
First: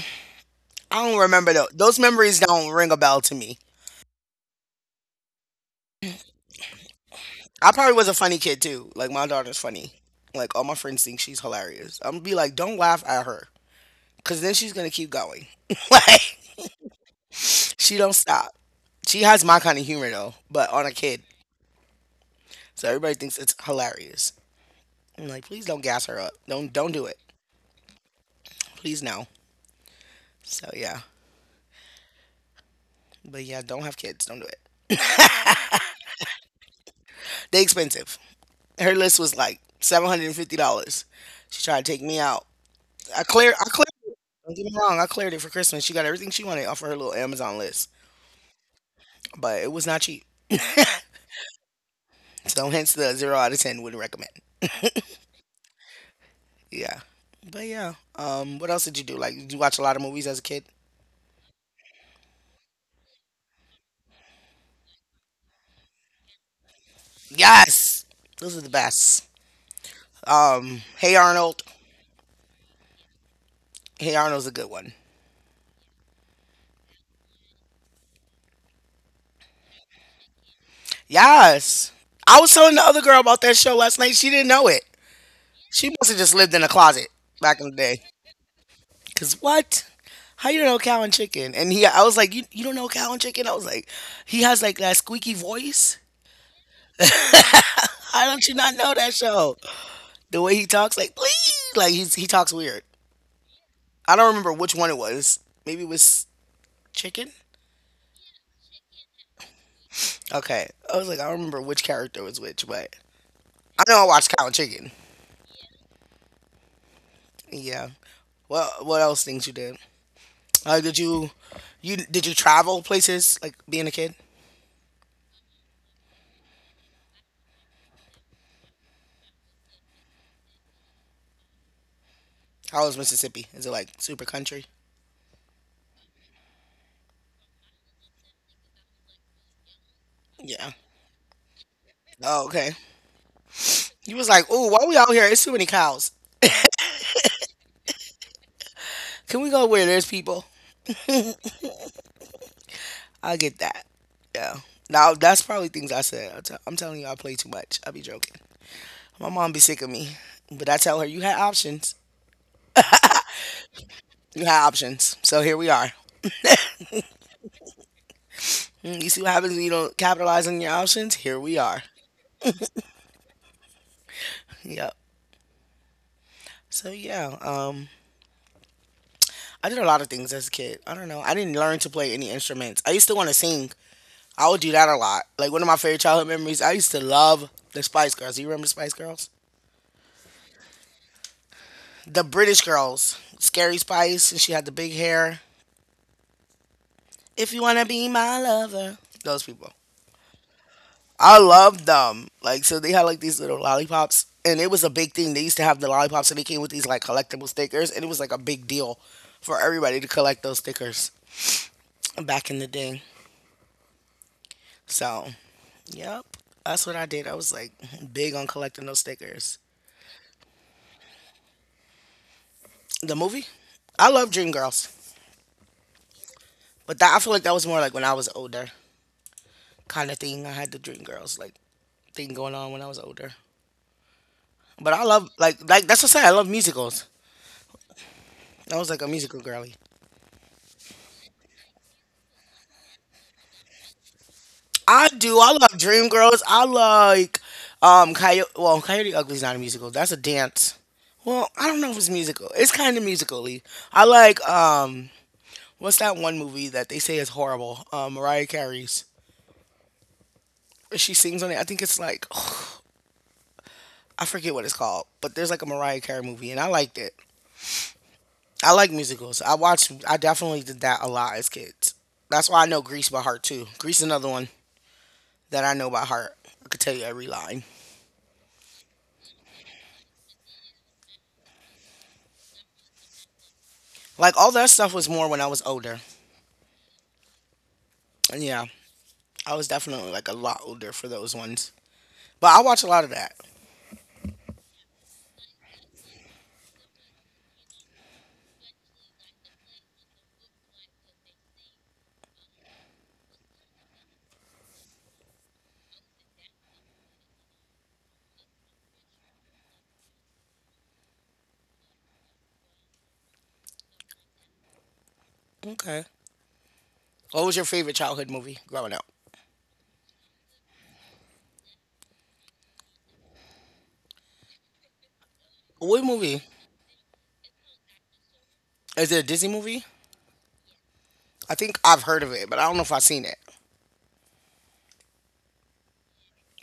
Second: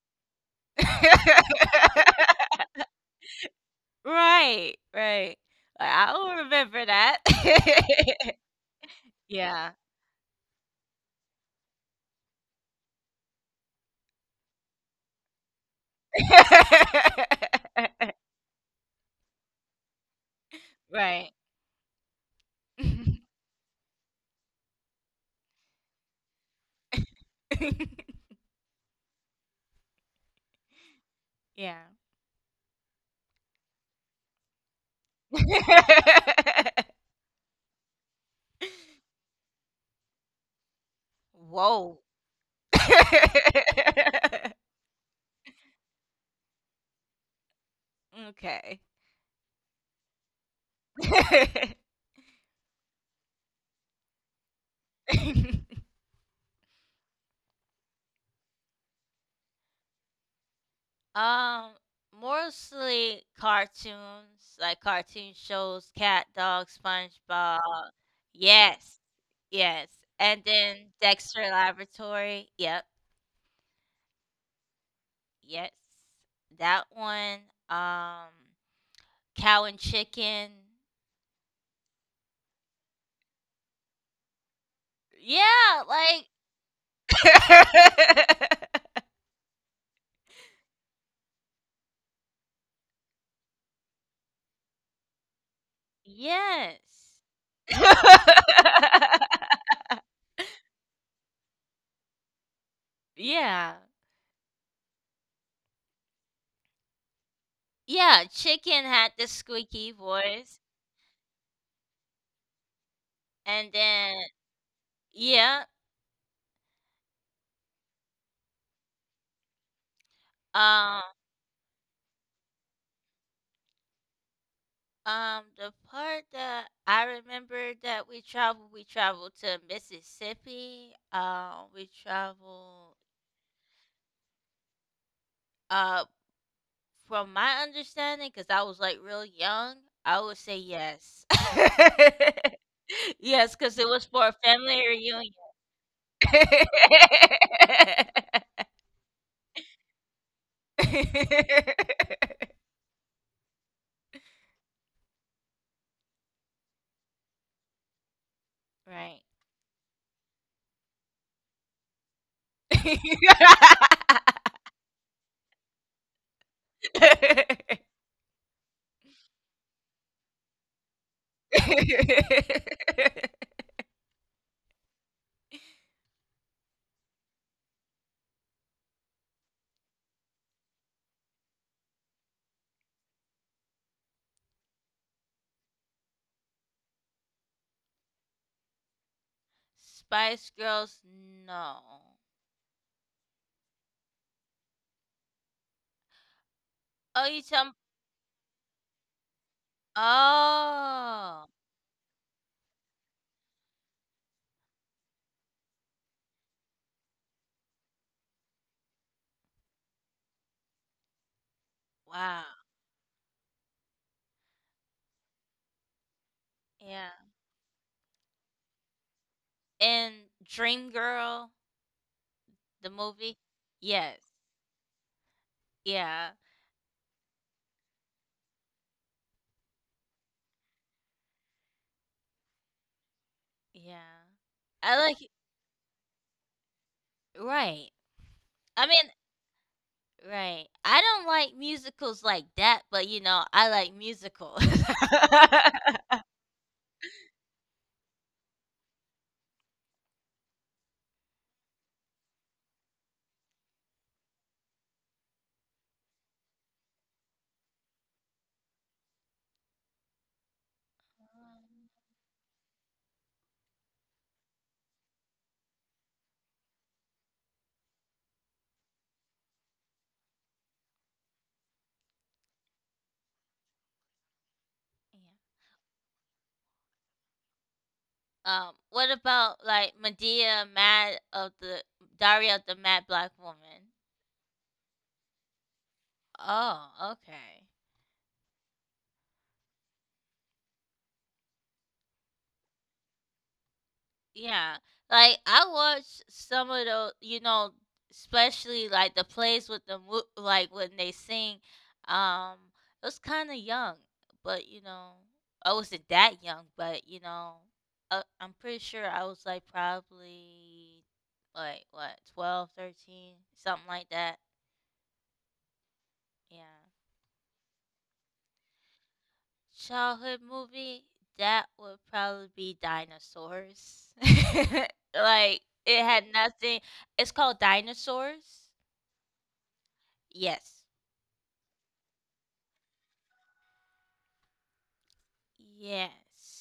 I don't remember though. Those memories [LAUGHS] don't ring a bell to me. Right, right. Like, I'll remember that. I probably was a funny [LAUGHS] kid too. Like my daughter's Yeah. funny. Like all my friends think she's hilarious. I'm gonna be like, don't laugh at her, cause then she's gonna keep going. [LAUGHS] Like she [LAUGHS] don't stop. She has my kind of humor though, but on a kid, Right. so everybody [LAUGHS] thinks it's hilarious. I'm like, please don't gas her up. Don't don't do it. Please no. So yeah, Yeah. but yeah, don't have kids. Don't do it. They expensive. Her [LAUGHS] list was like seven hundred and fifty dollars. She tried to Whoa. take me out. [LAUGHS] I cleared. I cleared. Don't get me wrong. I cleared it for Christmas. She got everything she wanted off of her little Amazon list, Okay. but it was not cheap. [LAUGHS] So [LAUGHS] hence the zero out of ten, wouldn't recommend. Yeah, but yeah. Um, what else did you do? Like, did you watch a lot of movies as a kid? Um, Mostly cartoons, like cartoon shows, Cat, Dog, SpongeBob. Yes, those are the Yes, best. yes. And Um, then Hey Dexter Arnold. Laboratory, yep. Hey Arnold's a good one. Yes, that one, um, cow and chicken. Yes, I was telling the other girl about that show last night. She didn't know it. Yeah, She must have like just lived in a closet back in the day. [LAUGHS] Cause what? How you don't know Cow and Chicken? And he, I was like, you, you don't know Cow and Chicken? I was like, he has like that squeaky voice. Yes. How don't you not know that show? [LAUGHS] The way he talks, like please, like he's, he talks weird. Yeah. I don't remember which one it was. Maybe it was Chicken. Yeah, chicken had the squeaky voice, Okay, I was like, I don't remember which character was which, but and I know I then watched Cow and Chicken. yeah, Yeah. Well, what else things you did? Uh, did um, you you did you travel places like being a kid? um, the part that I remember that we traveled, we traveled to Mississippi. Uh, we How traveled. was Mississippi? Is it like super country? Uh, From my understanding, because I was, like, real young, I would say Yeah. yes. [LAUGHS] Oh, okay. Yes, because it was You was for a like, oh, family why we out here? reunion. It's too many cows. [LAUGHS] Can we go where there's people? I get that. Yeah. Now that's probably things I said. i t- I'm telling you, I play too much. I be joking. Right. My mom be sick of me, but I tell her you had options. You [LAUGHS] had options, so here we are. Mm. You see what happens when you don't capitalize on your options? Here we are. Yep. So yeah, um, I did a lot of things as a kid. I don't know. I didn't learn to play any instruments. I used to want to sing. I would do that a lot. Like one of my favorite childhood memories, I used to love the Spice Girls. Do you remember the Spice Girls? Spice Girls, no. The British girls, Scary Spice, and she had the big hair. Oh, you If you talking. wanna be my lover, those people. I Oh, love them. Like, so they had like these little lollipops and it was a big thing. They used to have the lollipops and they came with these like collectible stickers and it was like a big deal for everybody to collect those stickers wow. back in the day. So, yep. That's what I Yeah. did. I was like big on collecting those stickers. And Dream Girl, the The movie? movie? I Yes. love Dreamgirls. Yeah. But that, I feel like that was more like when I was older kind of thing. I had the Dreamgirls like thing going on when I was older. Yeah. But I I like love like like that's what I said. I love musicals. Right. I I was like mean, a musical girly. right. I don't like musicals like that, but you know, I like musicals. [LAUGHS] I do. I love Dreamgirls. I like um Coyote. Well, Coyote Ugly's not a musical. That's a dance. Well, I don't know if it's musical. It's kind of musically. I like um what's that one movie that they say is horrible? Um, Mariah Carey's. She sings on it. I think Um, it's like [SIGHS] I forget what it's called, but there's like a Mariah Carey movie, and I liked it. I like musicals. I watched. I definitely did that a lot as kids. That's why I know Grease by heart too. Grease is another one that yeah. I know by heart. I could tell you every line. Um, what about like Medea Mad of the Diary of the Mad Black Woman? Like all that stuff was more when I was older. Oh, okay. And yeah, I was definitely like a lot older for those ones. But I watch a lot of that. Yeah, like I watched some of those, you know, especially like the plays with the mo- like when they sing. Um, I was kind of young, but you know, I wasn't that young, but you know, I, I'm pretty sure I was like probably like what twelve, thirteen, something like that. Okay. Yeah. What was your favorite childhood movie growing up? Childhood movie, that would probably be Dinosaurs. [LAUGHS] Like, it What had movie? nothing it's called Dinosaurs? Is it a Disney movie? Yes. I think I've heard of it, but I don't know if I've seen it.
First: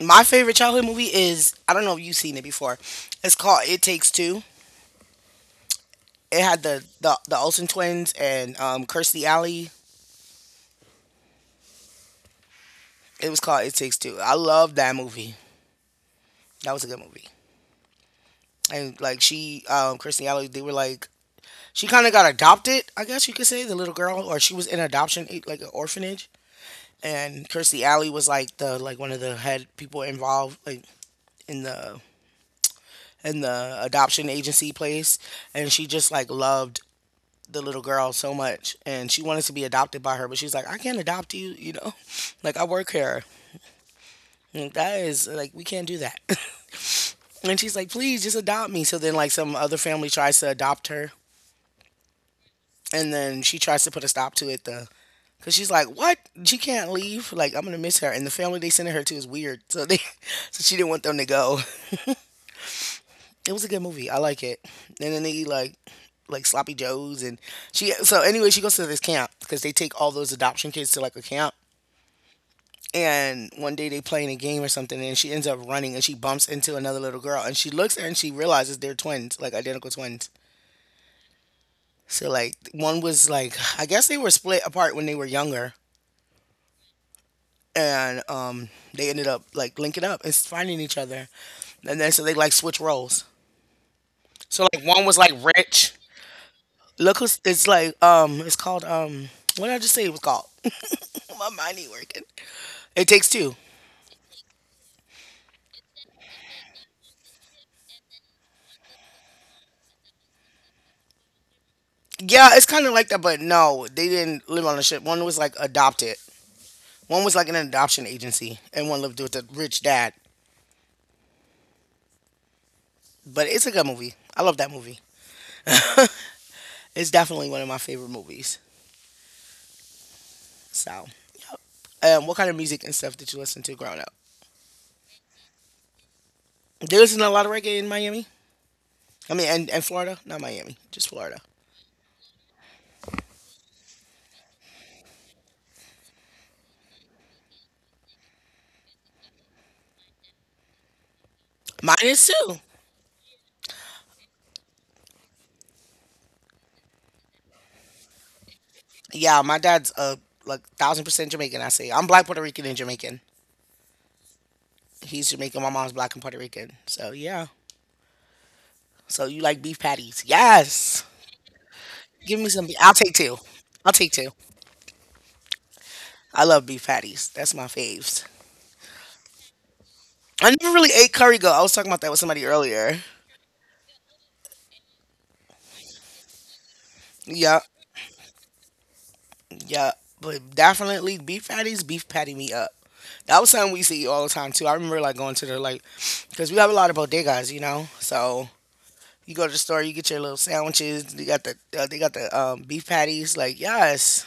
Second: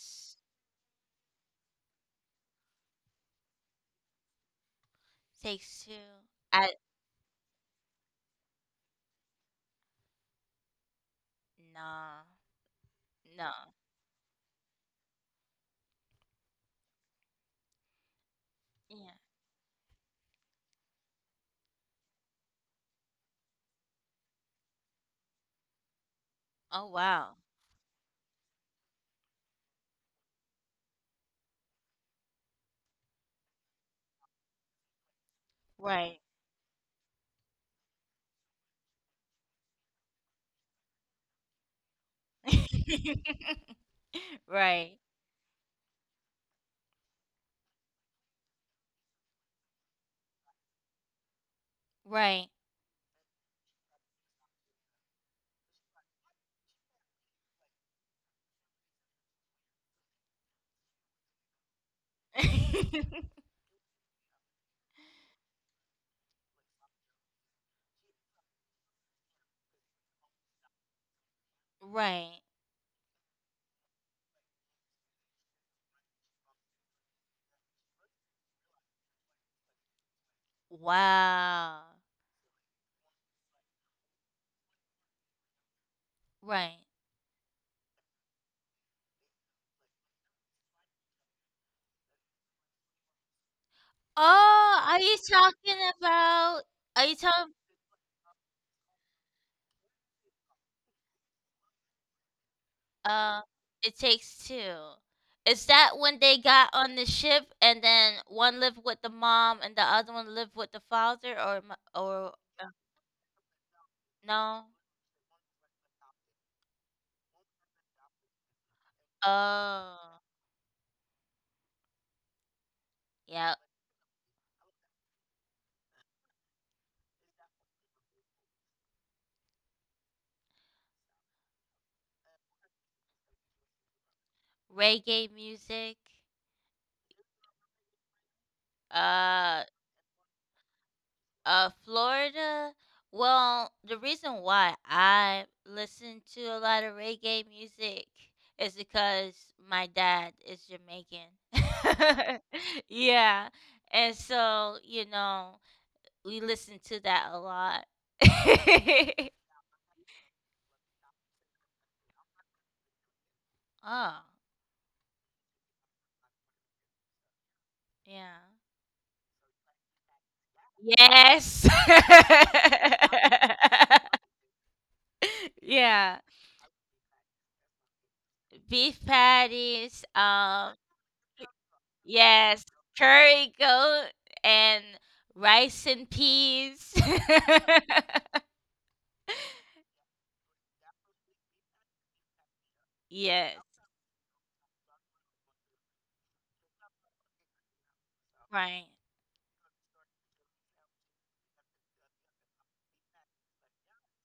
My favorite childhood movie is, I don't know if you've seen it before. It's called It Takes Two. Takes Two. It had I the the, the Olsen twins and um, Kirstie Alley. Nah. It was called No. It Takes Two. I love that movie. That was a good movie. And Yeah. like she, um, Kirstie Alley, they were like she kind of got adopted, I guess you could say, the little girl, or she was in adoption, eh, like an orphanage. Oh wow. And Kirstie Alley was like the like one of the head people involved, like in the in the adoption agency place, and she just Right. like loved the little girl so much, and she wanted to be adopted by her, but she's like, I can't adopt you, you know, [LAUGHS] like I work here. [LAUGHS] Like, Right. that is like we can't do that. [LAUGHS] And she's like, please just adopt me. So then like some other family tries to adopt her, Right. and then she tries to put a stop to it. The Cause she's like, what? She can't leave. Like, I'm gonna miss her. And the family they sending her to is weird. So they, [LAUGHS] so she didn't want them to go. [LAUGHS] It was a good movie. I like it. And then they eat like, like sloppy joes. And she. So anyway, she goes to this camp because they take all those adoption kids to like a camp. Right. And one day they playing a game or something, and she ends up running and she bumps into another little girl, and she looks at her and she realizes they're twins, like identical twins. Wow. So like one was like, I guess they were split apart when they were younger, Right. and um, they ended up like linking up and finding each other, and then so they like switch roles. So Oh, like are one you was like talking rich. about, are you Look, who's, talking it's like um, it's called um, what did I just say it was called? [LAUGHS] My mind ain't working. It takes Uh, two. It Takes Two. Is that when they got on the ship and then one lived with the mom and the other one lived with the father, or mo- or Yeah, it's uh, kind of like that, but no, they didn't no? live on the ship. One was like adopted. One was like in an adoption agency, and one lived with a rich dad. Oh, But yeah, it's a good movie. I love that movie. It's definitely one of my favorite movies. So, yep. Um, what kind of music and stuff did you listen to growing up? reggae music. There isn't a lot of reggae in Miami. I mean, Uh, and, and Florida, not Miami, just Florida. Uh, Florida. Well, the reason why I listen to a lot of reggae music is because my dad is Mine is Jamaican. too. [LAUGHS] Yeah. And so, you know, we listen to that a lot. [LAUGHS] Yeah, my dad's uh like thousand percent Jamaican. I say I'm black Puerto Rican and Jamaican. Oh, He's Jamaican. My mom's black and Puerto Rican. So yeah. yeah. So you like beef patties? Yes. Yes. Give me some. I'll take two. I'll take two. [LAUGHS] Yeah. I love beef patties. That's my faves. Beef patties. I never Um really ate curry goat. I was talking about that with somebody Yes, earlier. curry goat and rice and peas. Yeah, [LAUGHS] yeah, but definitely beef patties, beef patty me up. That was Yes, something we used to eat all the time too. I remember like going to the like, because we have a lot of bodegas, you know. So right. you go to the store, you get your little sandwiches. They got the uh, they got the um, beef patties. Like yes,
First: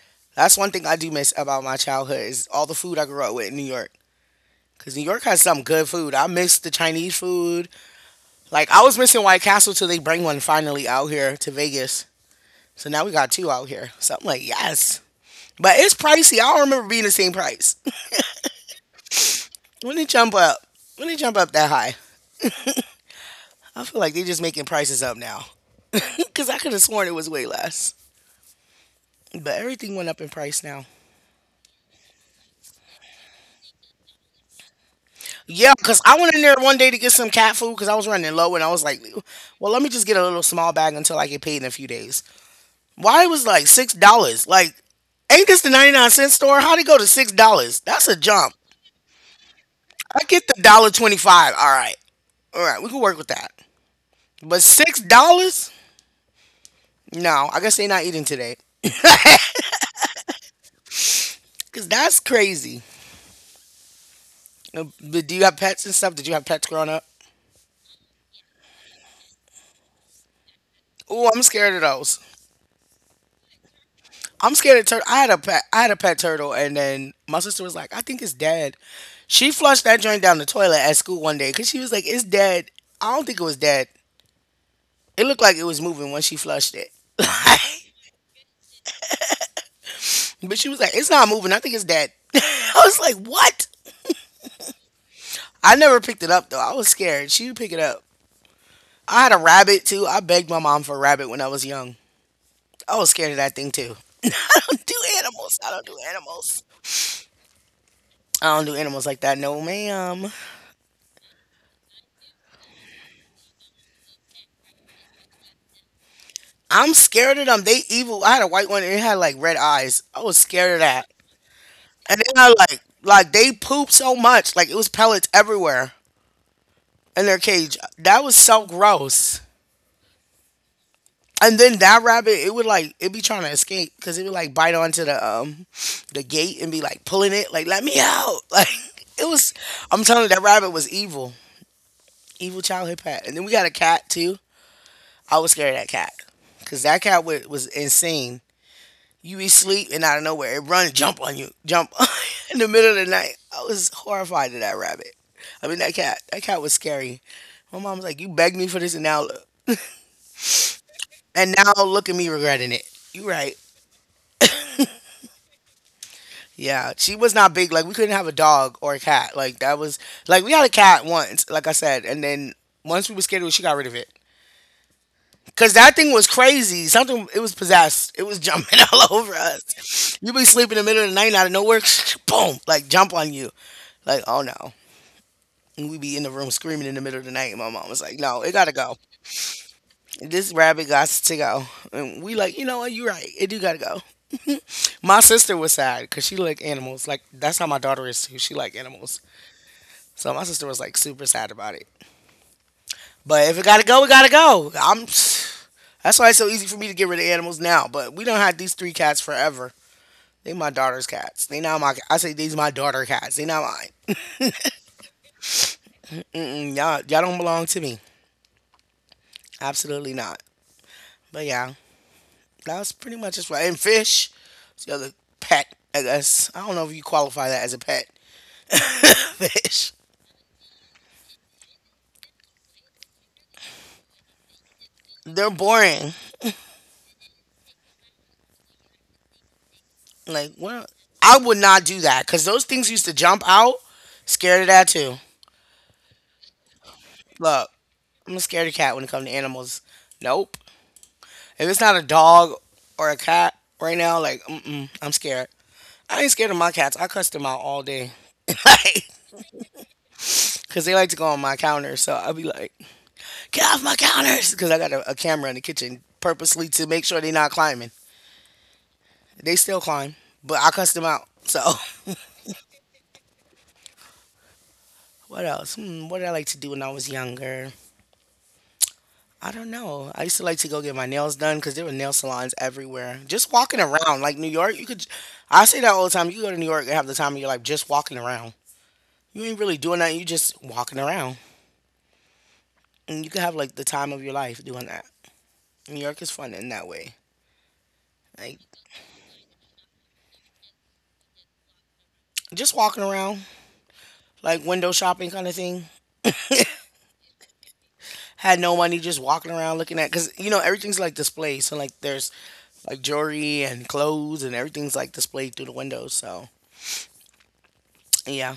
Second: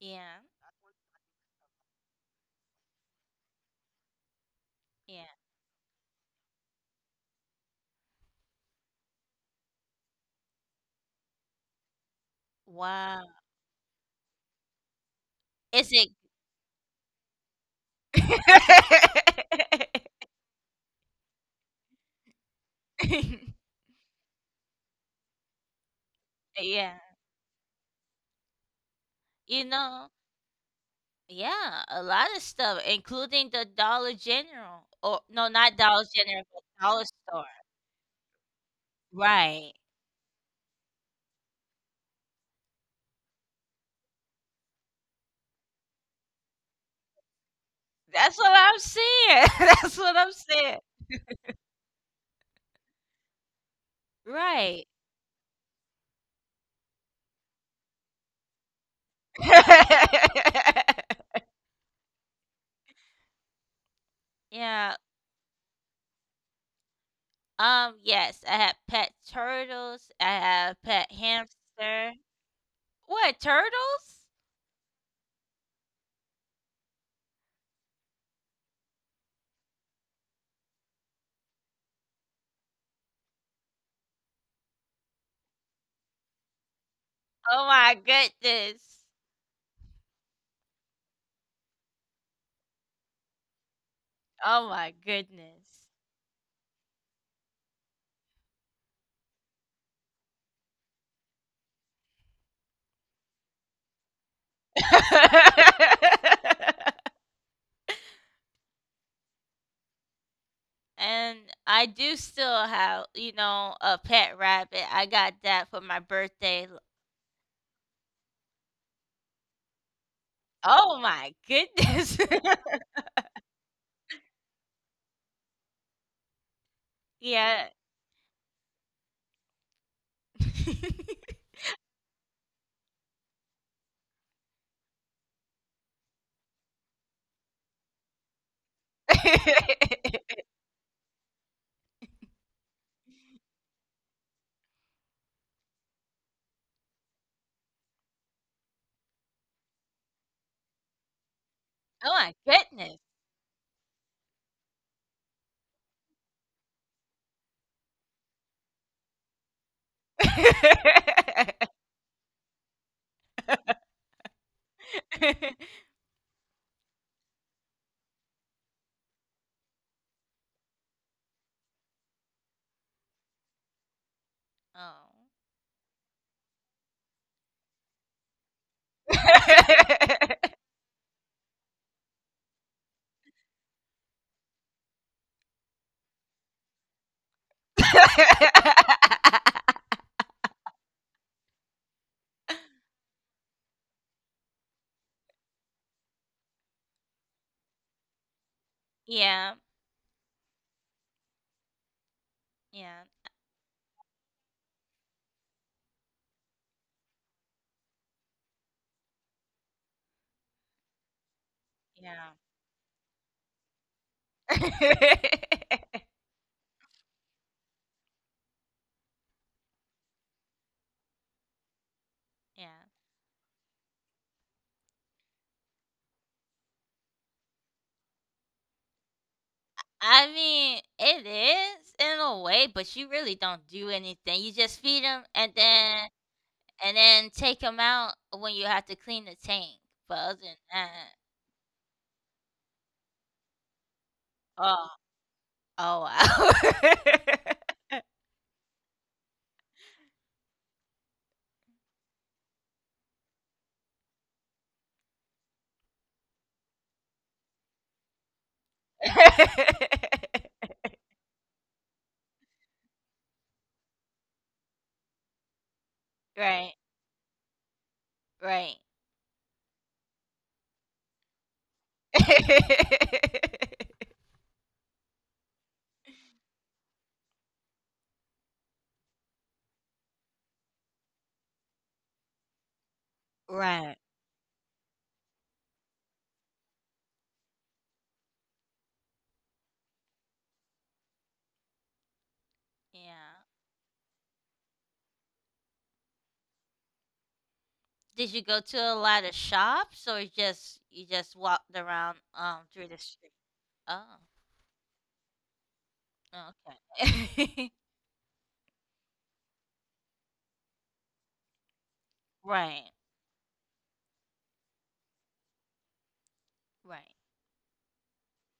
Yeah, that's one thing I do miss about my childhood is all the food I grew up with in New York. Cause New York yeah. has some good food. I miss the Chinese food. Like I was missing White Castle till they bring one finally out here to Vegas. So now we Wow. got two out here. So I'm like yes, but Is it's it? pricey. I don't remember being the same price. When they jump up, when they jump up that high, [LAUGHS] I feel like they're just making prices up now. [LAUGHS] Because I could have Yeah. sworn it was way less. But You everything went know, up in price now. yeah, a lot of stuff, including the Dollar General. Or no, Yeah, not because Dollar I went in General, there but one day to Dollar get some Store. cat food because I was running low and I was like, well, Right. let me just get a little small bag until I get paid in a few days. Why it was like six dollars? Like, ain't this the ninety-nine cent store? How'd it go to six dollars? That's a That's jump. what I'm saying. [LAUGHS] That's what I I'm get the saying. dollar twenty-five. All right. All right. We can work with that. But Right. six dollars? No, I guess they're not eating today. [LAUGHS] [LAUGHS] Cause that's crazy. Uh, Yeah. But do you have pets and stuff? Did you have pets growing up? Um, yes, I have pet turtles. I have pet Oh, I'm scared of hamster. those. What, turtles? I'm scared of turtle. I had a pet. I had a pet turtle, and then my sister was like, "I think it's dead." She flushed that joint down the toilet at school one day because she was like, "It's dead." I don't think it was dead. It looked like it was moving when she flushed it. [LAUGHS] But Oh my goodness. she was like, "It's not moving. I think it's dead." [LAUGHS] I was like, "What?" Oh my I goodness. never picked it up though. I was scared. She would pick it up. I had a rabbit too. I begged my mom for a rabbit when I was young. I was scared of that thing too. [LAUGHS] I don't do animals. I don't do animals. [LAUGHS] I don't do animals like that. No, ma'am. And I do still have, you know, a pet rabbit. I got that for my birthday. I'm scared of them. They evil. I had a white one and it had like red eyes. I was scared of Oh that. my goodness. And [LAUGHS] then I like like they pooped so much. Like it was pellets everywhere in their Yeah. cage. That was so gross. [LAUGHS] And then that rabbit, it would like it be trying to escape because it would like bite onto the um the gate and be like pulling it, like let me out. [LAUGHS] Like it was I'm telling you that rabbit was evil. Evil childhood pet. And then we got a cat too. I was scared of that cat because that cat was, was insane. You be sleep and out of nowhere it run jump on you, jump Oh my [LAUGHS] in the middle of goodness. the night. I was horrified of that rabbit. I mean that cat. That cat was scary. My mom was like, you begged me for this and now look- and now look at me regretting it. You right. Yeah, she was not big. Like we couldn't have a dog or a cat. Like that was like we had a cat once, like I said, and then once we were scared of it, she got rid of it. Cause that thing was crazy. Something it was possessed. It was jumping [LAUGHS] all over us. You [LAUGHS] be Oh. [LAUGHS] sleeping in the middle of the night and out of nowhere, [SNIFFS] [TSK] boom, like jump on you. Like, oh no. And we be in the room screaming in the middle of the night. And my mom was like, no, it gotta go. [LAUGHS] This rabbit got to go. And we like, you know what, you are right. It do gotta go. My sister was sad because she like animals. Like that's how my daughter is too. She like animals. yeah, So my sister was like super sad about it. yeah, But if it gotta go, it gotta go. I'm [SNIFFS] that's why it's so easy for me to get rid of animals now. But we don't have these three cats forever. They my daughter's cats. They not my. I yeah. say these my daughter cats. They not mine. [LAUGHS] Mm, y'all, y'all don't belong to me. Absolutely not. But yeah, that yeah. was pretty much just right. And fish, it's the other pet. I guess I don't know if you qualify that as a pet. [LAUGHS] Fish, I mean, it is in a way, but you really don't do anything. You just feed them, they're and then boring. and then take them out when you have to clean the tank. But other than Like well, that, I would not do that because those things used to jump out. Scared of oh, that too. oh wow. Look, I'm a scaredy cat when it comes to animals. Nope. If it's not a dog or a cat right now, like, mm-mm, I'm scared. I ain't scared of my cats. I cuss them out all day. [LAUGHS] Like, [LAUGHS] because they like to go on my counter. So I'll be like, get off my counters. [LAUGHS] Because I got a, a camera in the kitchen purposely Right, to make sure they're not climbing. right. They still climb, but I cuss them out. So [LAUGHS] [LAUGHS] what else? Hmm, what did I like to do when I was younger? I don't know. I used to like to go get my nails done because there were nail salons everywhere. Just walking Right. around, like New York, you could. I say that all the time. You go to New York and have the time of your life just walking around. You ain't really doing that. You just walking around, and you Yeah. can have like the time of your life doing that. New York is fun in that way. Did you go Like to a lot of shops, or just you just walked around um just through the walking street? around, Oh, like window shopping kind of thing. okay. Had no money, just walking around looking at, cause you know everything's like displayed. So like there's [LAUGHS] Right, like jewelry and clothes and everything's like displayed through the windows. So right. yeah,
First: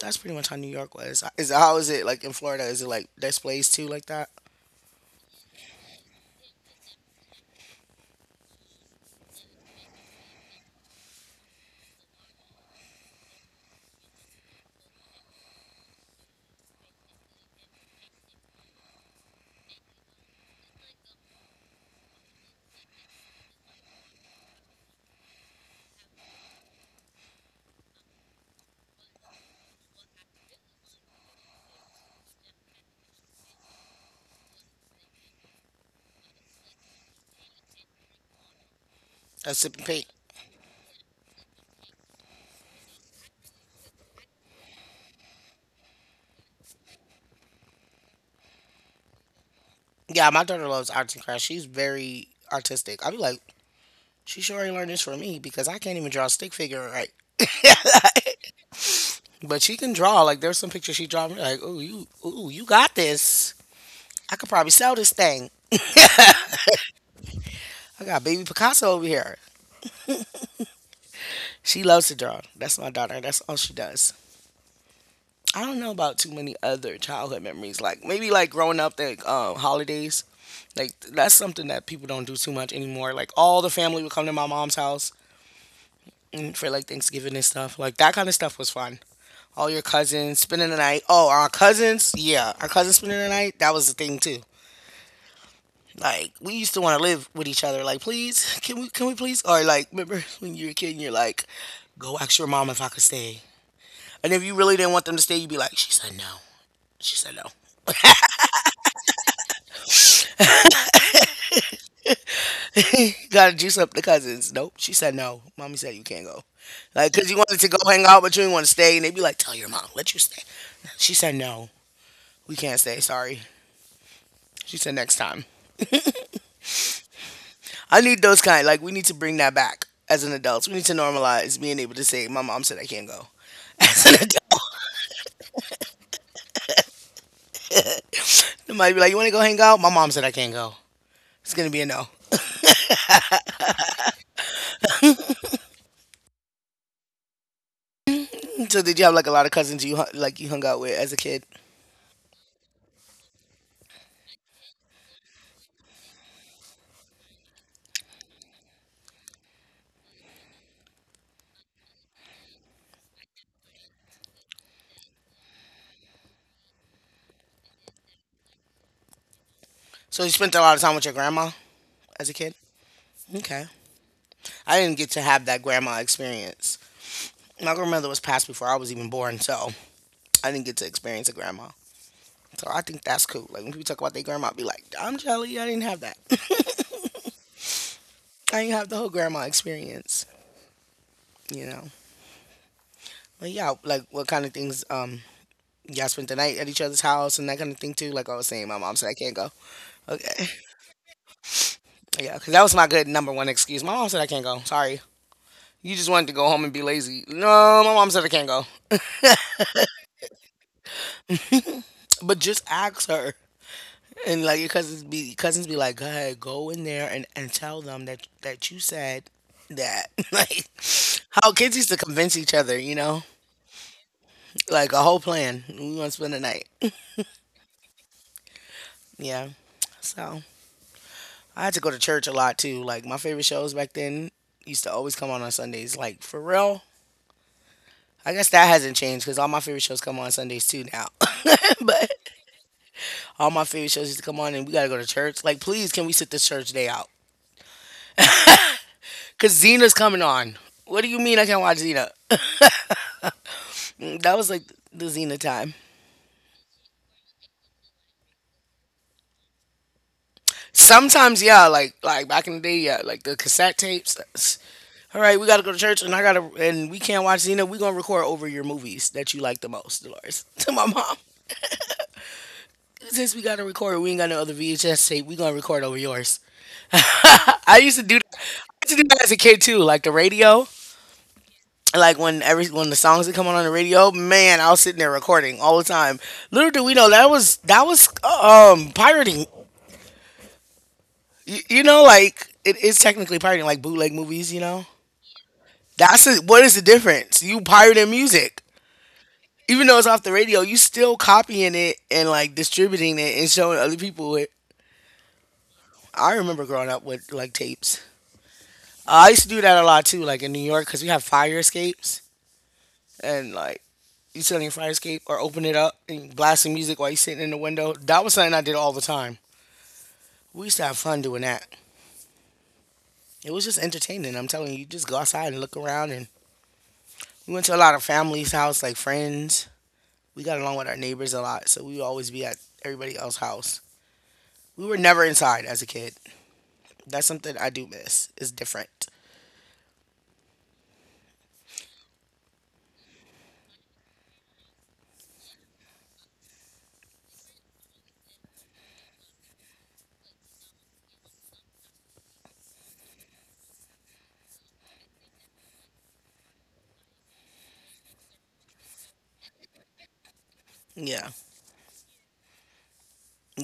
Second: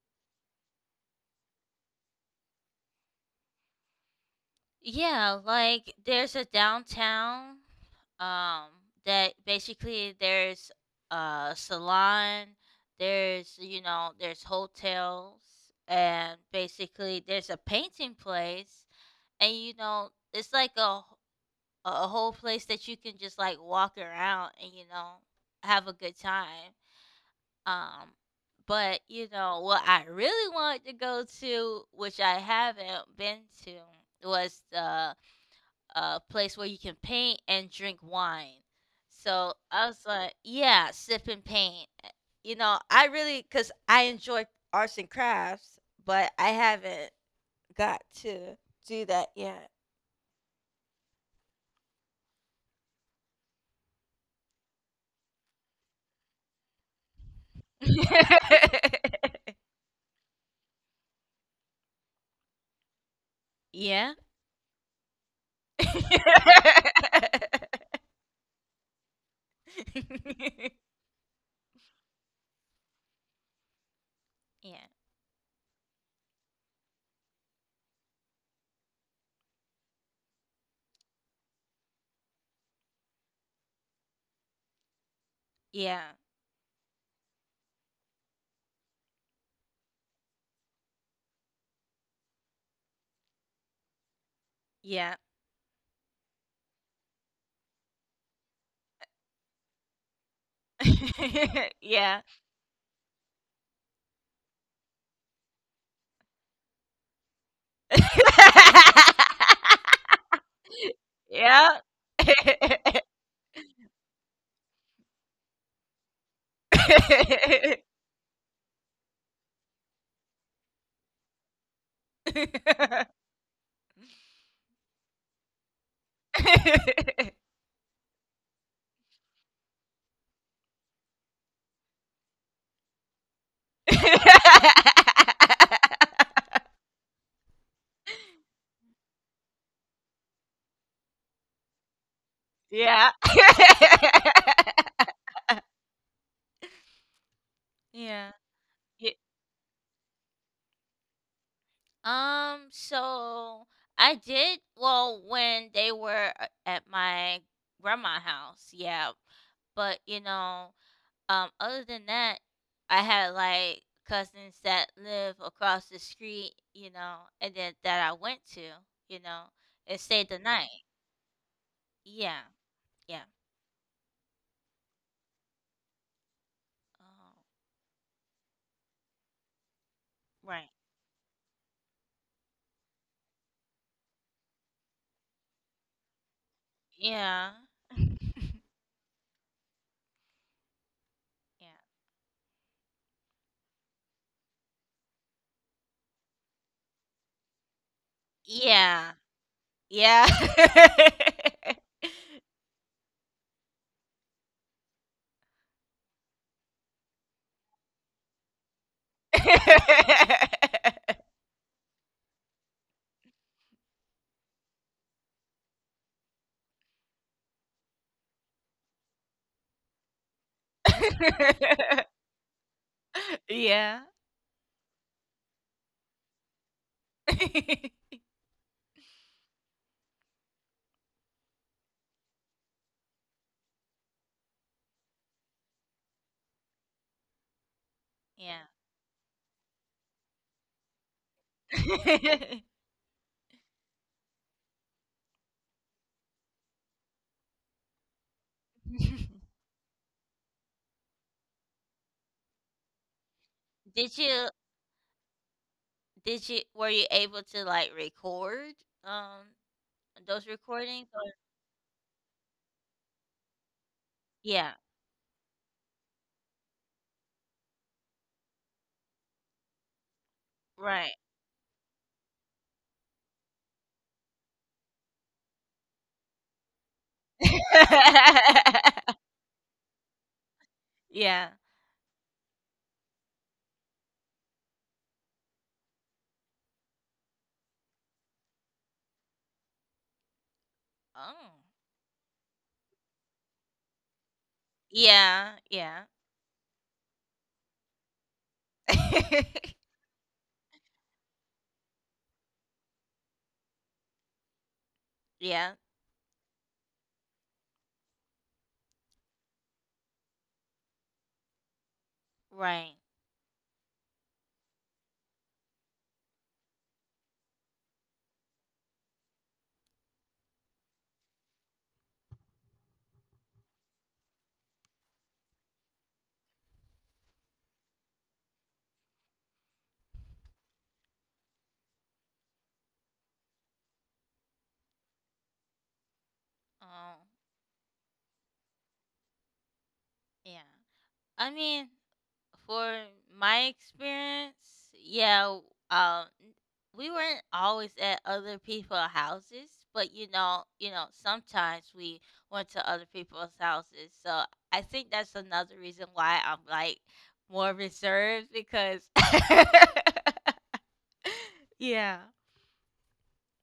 that's pretty much how New York was. Is how is it like in Florida? Is it like displays too like that? Yeah, like there's a downtown um that basically there's a salon, there's you know, there's hotels and basically there's a painting place and you know, it's like a a, a whole place that you can just like walk around and you know have a good time um but you know what I really wanted to go to, which I haven't been to, was the uh place where you can paint and drink wine. So A sip and I was paint. like yeah, sip and paint. you know I really, because I enjoy arts and crafts, but I haven't got to do that yet. Yeah, my daughter loves arts and crafts. She's very artistic. I'd be like, she sure ain't learned this from me because I can't even draw a stick figure right. But she can draw. Like there's some pictures she draw me like, ooh, you ooh, you got this. [LAUGHS] Yeah. I could probably sell this thing. [LAUGHS] I got baby Picasso over here. She loves to draw. That's my daughter. That's all she does. Yeah. I don't know about too many other childhood memories. Like maybe like growing up like um, holidays. Like that's something that people don't do too much anymore. Like all the family would come to my mom's house Yeah. and for like Thanksgiving and stuff. Like that kind of stuff was fun. All your cousins spending the night. Oh, our cousins, yeah, our cousins spending the night. That was the thing too. Yeah. Like we used to want to live with each other. Like, please, can we, can we please? Or like, remember [LAUGHS] when you were a kid and you're like, [LAUGHS] go Yeah. ask your mom if I could stay. And if you really didn't want them to stay, you'd be like, she said no. She said no. [LAUGHS] Yeah. [LAUGHS] [LAUGHS] Gotta juice up the cousins. Nope. She said no. Mommy said you can't go. Like, cause you wanted to go hang out, but you didn't want to stay. And they'd be like, tell your mom, let you stay. She said no. We can't stay. Sorry. She said next time. I need those kind. Like we need to bring that back as an adult. We need to normalize being able to say, "My mom said I can't go." [LAUGHS] As an adult, they be like, "You want to go hang out?" My mom said I can't go. It's gonna be a no. Yeah. [LAUGHS] Yeah. So did you have Ye- like a lot of cousins you like you hung out with as a kid? Um, so I did well when they were a- at my grandma house, yeah. But you know, Um, other than that, I had like cousins that live across the street, you know, and then that I went to, you know, and So you stayed the spent a lot of night. time with your grandma as a Yeah, kid. yeah. Okay, I didn't get to have that grandma experience. Oh, My grandmother was passed before I was even born, so I didn't right. get to experience a grandma. So I think that's cool. Like when people talk about their grandma, I be like, "I'm jelly. I didn't have that. [LAUGHS] Yeah. [LAUGHS] I didn't have the whole grandma experience." You know. But yeah, like what kind of things um y'all spent the night at each other's house and that kind of thing too. Like I was saying, my mom said Yeah. I can't go. Yeah. Okay, Yeah. [LAUGHS] yeah, because that was my good number one excuse. My mom said I can't go. Sorry, you just wanted to go home and be lazy. No, my mom said I can't go. [LAUGHS] But just ask her. And like your cousins be cousins be like, go ahead, go in there and, and tell them that that you said that. [LAUGHS] Like how kids used to convince each other, you know, Yeah. like a whole plan. We want to spend the night. [LAUGHS] [LAUGHS] Yeah. So I had to go to church a lot too. Like my favorite shows back then used to always come on on Sundays. Like for real, I guess Yeah. that [LAUGHS] hasn't changed because all my favorite shows come on Sundays too now. [LAUGHS] But all my favorite shows used to come on, and we gotta go to church. Like please, can we sit this church day out? [LAUGHS] Cause Xena's coming on. What do you mean I can't watch Xena? Did Mm, That was you like the Xena time. Did you were you able to, like, record, um, those recordings or Sometimes yeah, like like back in the day yeah, like the cassette tapes. that's- Yeah, All right, we gotta go to church, and I gotta and we can't watch Xena. We gonna record over your movies that you like the most, Dolores. [LAUGHS] To my right. mom. Since we gotta record, we ain't got no other V H S tape. We gonna record over yours. I used to do that. I used to do that [LAUGHS] as a kid too, like the radio. Yeah. Like when every when the songs that come on on the radio, man, I was sitting there recording all the time. Little do we know that was that was um pirating. Oh. You, you know, like it is technically pirating, like bootleg movies. You know, Yeah, yeah. that's it. What is the difference? You pirating music, even [LAUGHS] though it's off the radio, you still copying it and like distributing it and showing other people it. Yeah, I remember growing up with like tapes. I used to do that a lot too, like in New York, because we have fire escapes right. and like you sit on your fire escape or open it up and blast some music while you're sitting in the window. That was something I did all the time. We used to have fun doing that. It was just entertaining. I'm telling you, you just go outside and look around. And we went to a lot of family's house, like friends. We got along with our neighbors a lot, so we would always be at everybody else's house. We were never inside as a kid. Oh, That's something I do miss. It's different. yeah. I mean, for my experience, yeah, um, we weren't always at other people's houses, but you know, you know, sometimes we went to other people's houses. So I think that's another reason why I'm like more reserved because, Yeah, [LAUGHS] yeah,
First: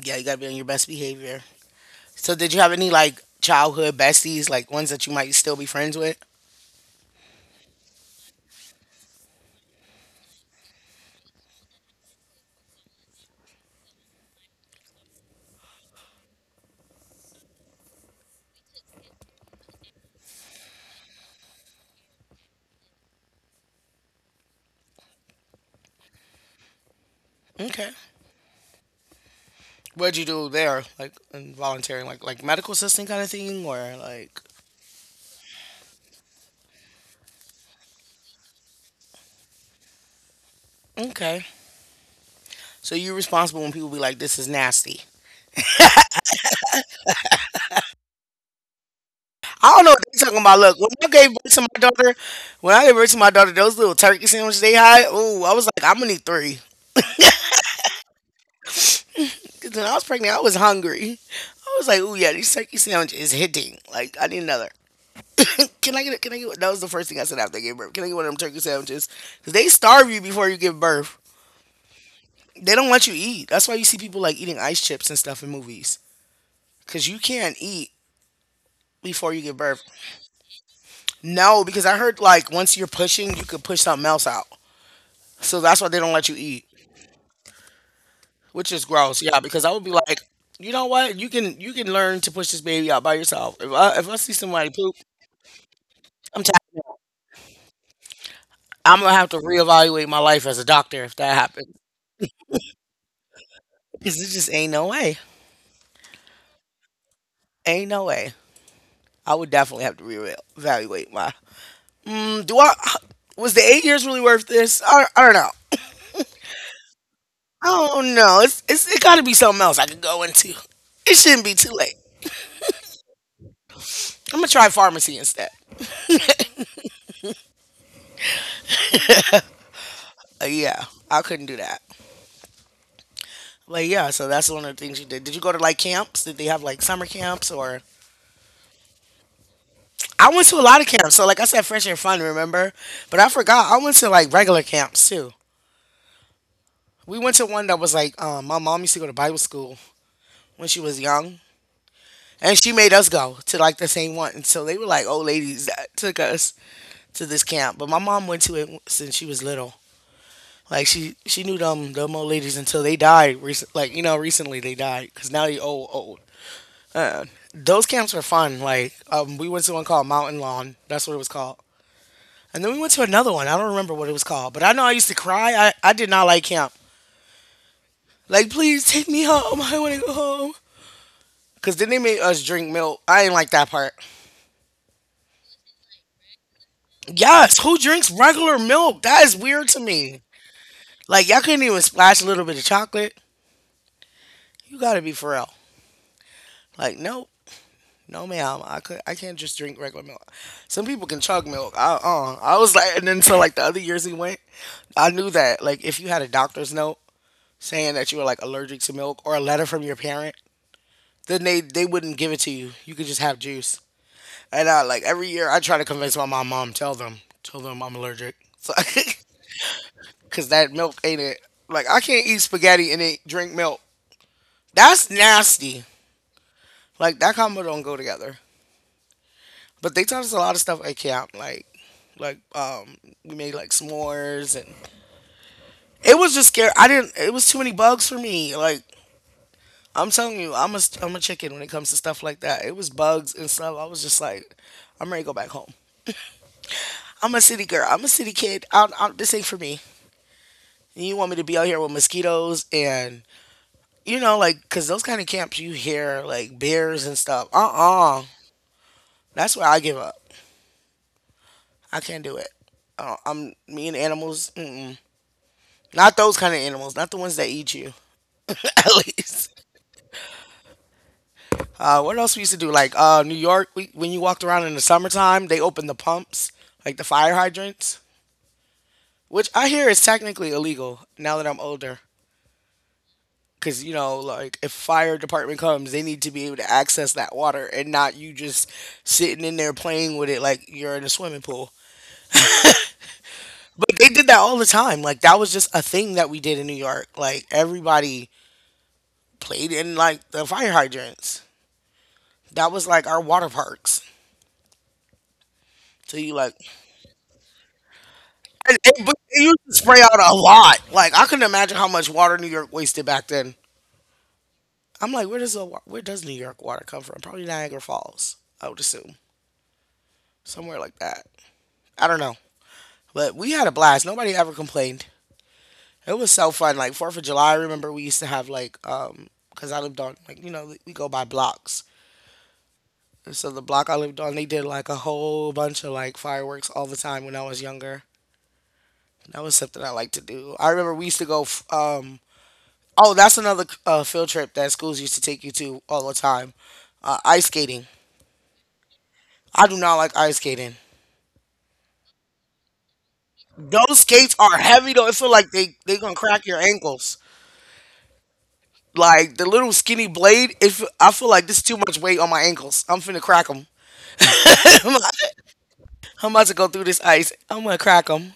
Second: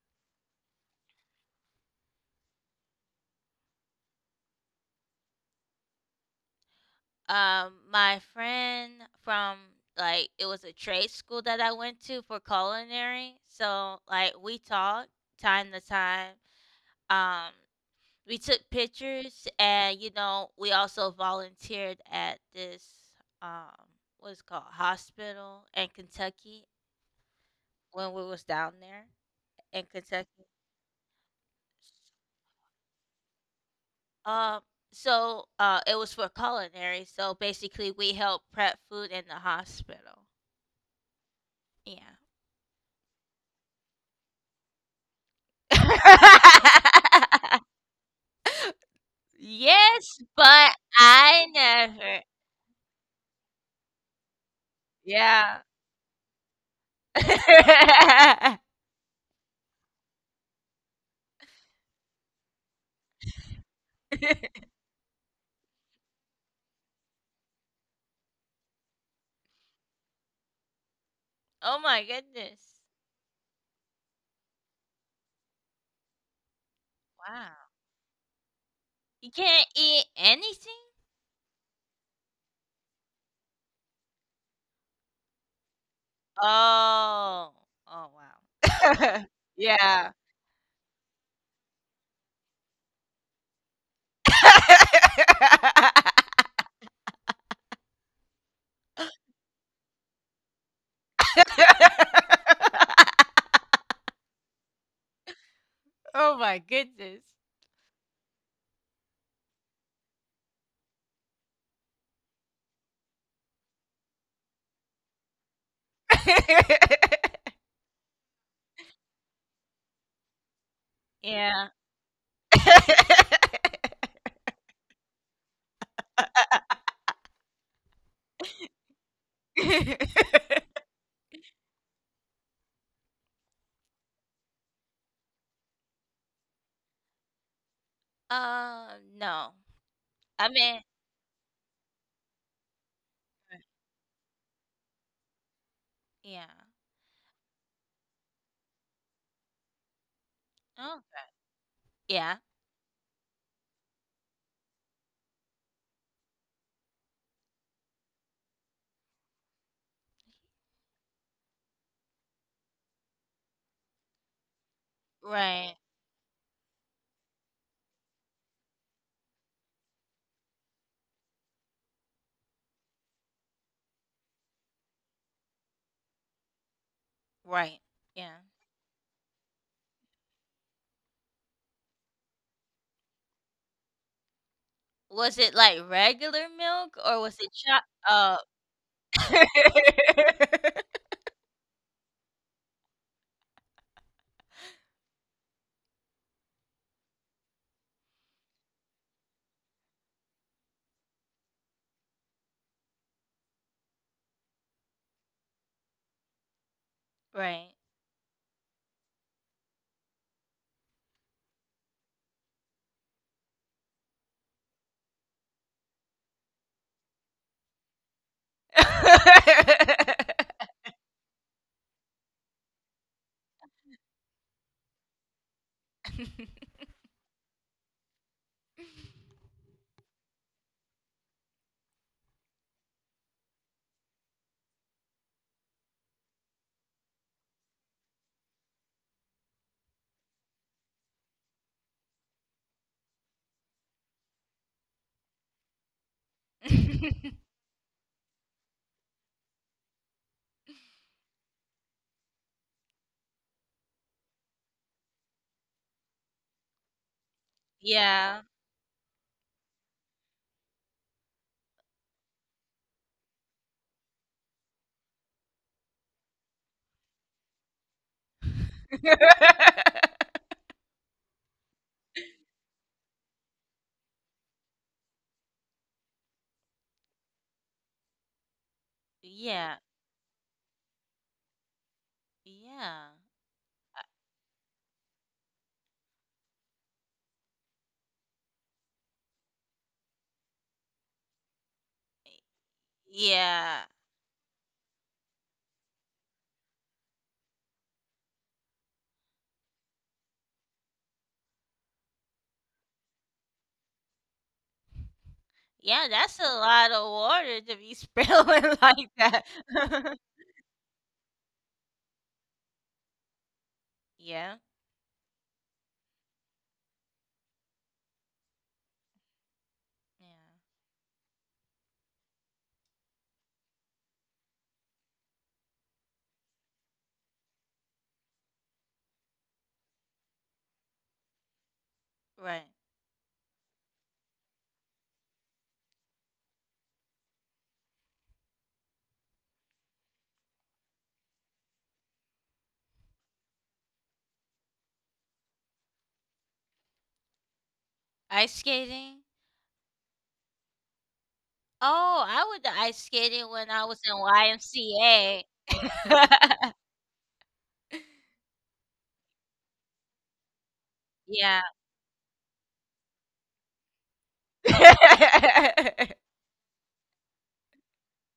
yeah, you gotta be on your best behavior. So did you have any like childhood besties, like ones that you might still be friends with? um, my friend from like it was a trade school that I went to for culinary. So like we talked time to time um we took pictures and you know we also volunteered at this um what's called hospital in Kentucky Okay. when we was down there in What'd you Kentucky. do there? Like in volunteering, like like medical assistant kind of thing or like Um so uh it was for culinary, so basically we helped prep food in the hospital. okay. Yeah. So you're responsible when people be like, "This is nasty. [LAUGHS] I don't know what Yes, they're talking about." but Look, when I gave I birth to my daughter, never when I gave birth to my daughter, those little turkey sandwiches they had, oh, I yeah. was like, I'm gonna need three. [LAUGHS] 'Cause when I was pregnant, I was hungry. I was like, oh yeah, these turkey sandwiches is hitting. Like, I need another. Can, I get? A, can I get? One?" That was the first thing I said after I gave birth. Can I get one of them turkey sandwiches? Because they starve you before you give birth. Oh my They goodness. don't let you eat. That's why you see people like eating ice chips and stuff in movies. Because you can't Wow. eat You before you give can't birth. eat anything? No, because I heard like once you're pushing, you could push something else out. So that's why they don't let you eat, Oh. Oh, wow. which is gross. [LAUGHS] Yeah, because I would be Yeah. like, you know what? You can you can learn to push this baby out by yourself. If I if I see somebody poop, I'm [LAUGHS] tired. I'm gonna have to reevaluate my life as a doctor if that happens. Because it just ain't no way. Oh my goodness. Ain't no way. I would definitely have to reevaluate my. Mm, do I? Was the eight years really worth this? I, I don't know. [LAUGHS] Oh no, it's, it's it got to be something else I could go into. It shouldn't be Yeah. too late. I'm gonna try pharmacy instead. [LAUGHS] Uh, yeah, I couldn't do that. But yeah, so that's one of the things you did. Did you go to like camps? Did they have like summer camps or? Uh, no. I went I to a lot mean of camps. So like I said, fresh air fun, remember? But I forgot I went to like regular camps too. yeah. We went to one that was like um, my mom used to go to Bible school when she was Okay. young, Yeah. and she made us go to like the same one. So they were like old ladies that took us to this camp. But my mom went to it since she was little. Like she she knew them them old ladies until they died. Recent, like you know, recently they died because now they Right. old old. Uh, those camps were fun. Like um, we went to one called Mountain Lawn. That's what it was called. And then we went to another one. I don't remember what it was called, but I know I used to cry. I, I did not like camp. Right. Yeah. Like, please take me home. I want to go home. Cause then they made us drink milk. I didn't like that part. Was it like regular milk or was it Yes, who chopped? drinks Oh. regular milk? That is weird to me. [LAUGHS] Like y'all couldn't even splash a little bit of chocolate. You gotta be for real. Like nope, no ma'am. I could I can't just drink regular milk. Some people can chug milk. I uh, I was like, and then so like the other years he went, I knew that like if you had a doctor's note Right. saying that you were like allergic to milk or a letter from your parent, then they they wouldn't give it to you. You could just have juice. And I like every year I try to convince my mom, mom, tell them, tell them I'm allergic. So [LAUGHS] because that milk ain't it. Like I can't eat spaghetti and then drink milk. That's nasty. [LAUGHS] Like that combo don't go together. But they taught us a lot of stuff at camp. Like like um we made like s'mores and it was just scary. I didn't. It was too many bugs for me. Like I'm telling you, I'm a I'm a chicken when it comes to stuff like that. It was bugs and stuff. I was just like, I'm ready to go back home. I'm a city girl. I'm a city kid. I, I, this ain't for me. And you want me to be out here with mosquitoes and you know, like, because those kind of camps, you hear, like, bears and stuff. Uh-uh. Yeah. That's where I give up. I can't do it. Uh, I'm, me and animals, mm-mm. Not those kind of animals. Not the ones that eat you, [LAUGHS] at least. [LAUGHS] Uh, what else we used to do? Like, uh, New York, we, when you walked around in the summertime, they opened the pumps, like the fire hydrants, which I Yeah. hear is technically illegal now that I'm older. Yeah. Because, you Uh, know, like, if fire department comes, they need to be able to access that water and not you just sitting in there playing with it like you're in a swimming pool. Yeah. They did that all the time. Like that was just a thing that we did in New York. Like everybody played in like the fire hydrants. That was like our water parks. Yeah, So you that's a like, lot of water to be spilling and, [LAUGHS] and, like but they that. used to spray [LAUGHS] out a lot. Like I couldn't imagine how much water New York wasted back then. Yeah. I'm like, where does the wa- where does New York water come from? Probably Niagara Falls. I would assume Yeah. somewhere like that. I don't know, but we had a blast. Nobody ever complained. It was so fun. Like Fourth of July, I remember we used to have like um, cause I lived on like you know we go by blocks. Right. So the block I lived on, they did like a whole bunch of like fireworks all the time when I was younger. That was something I liked to do. I remember we used to go. f- Um, oh, that's another uh, field trip that schools used to take you to all the time. Uh, ice skating. Ice skating? I do not like ice skating. Oh, I went to ice skating when I Those was in skates are heavy though. It feel Y M C A. like they they gonna crack your [LAUGHS] ankles. Like the little skinny blade. If I feel like this Yeah. is too much weight on my ankles, I'm finna crack them. [LAUGHS] [LAUGHS] I'm about to go through this ice. I'm gonna crack 'em.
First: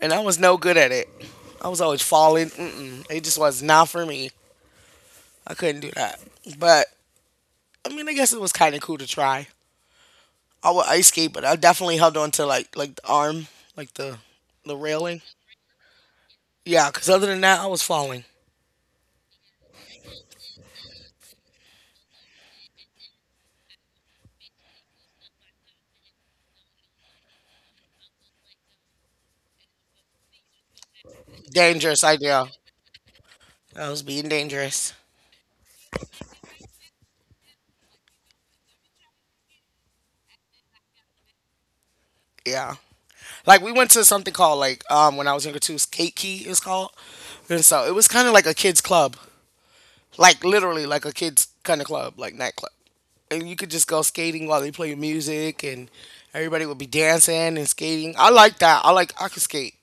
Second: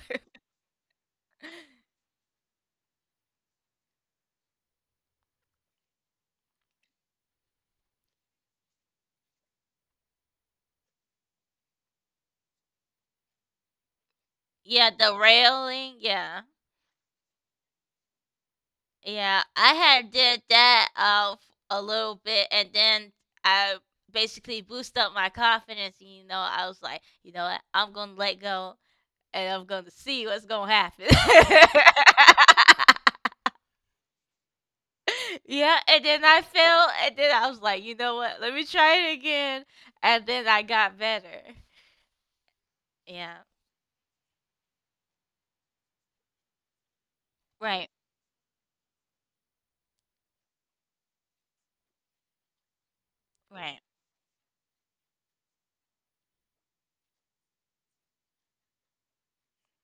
And I was no good at it. I was always falling. Mm-mm. It just was not for me. I couldn't do that. But I mean, I guess it was kind of cool to try. I would ice skate, but I definitely held on to like like the arm, like the the Yeah, the railing. railing. Yeah. Yeah, because other than that, I was falling. Yeah, I had did that uh, f- a little bit, and then I basically boost up my confidence. And, you know, I was like, you know what, I'm gonna let go, and I'm gonna see what's gonna happen. [LAUGHS] Dangerous idea. I was being dangerous. Yeah, and then I fell, and then I was like, you know what, let me try it again, and then I got better. Yeah. Yeah, Like we went to something called like um when I was younger too, Skate Key is called. And so right, it was kind of like a kids club. Like literally like a kids kind of club, like nightclub. And you could right, just go skating while they play music, and everybody would be dancing and skating. I like that. I like I could skate.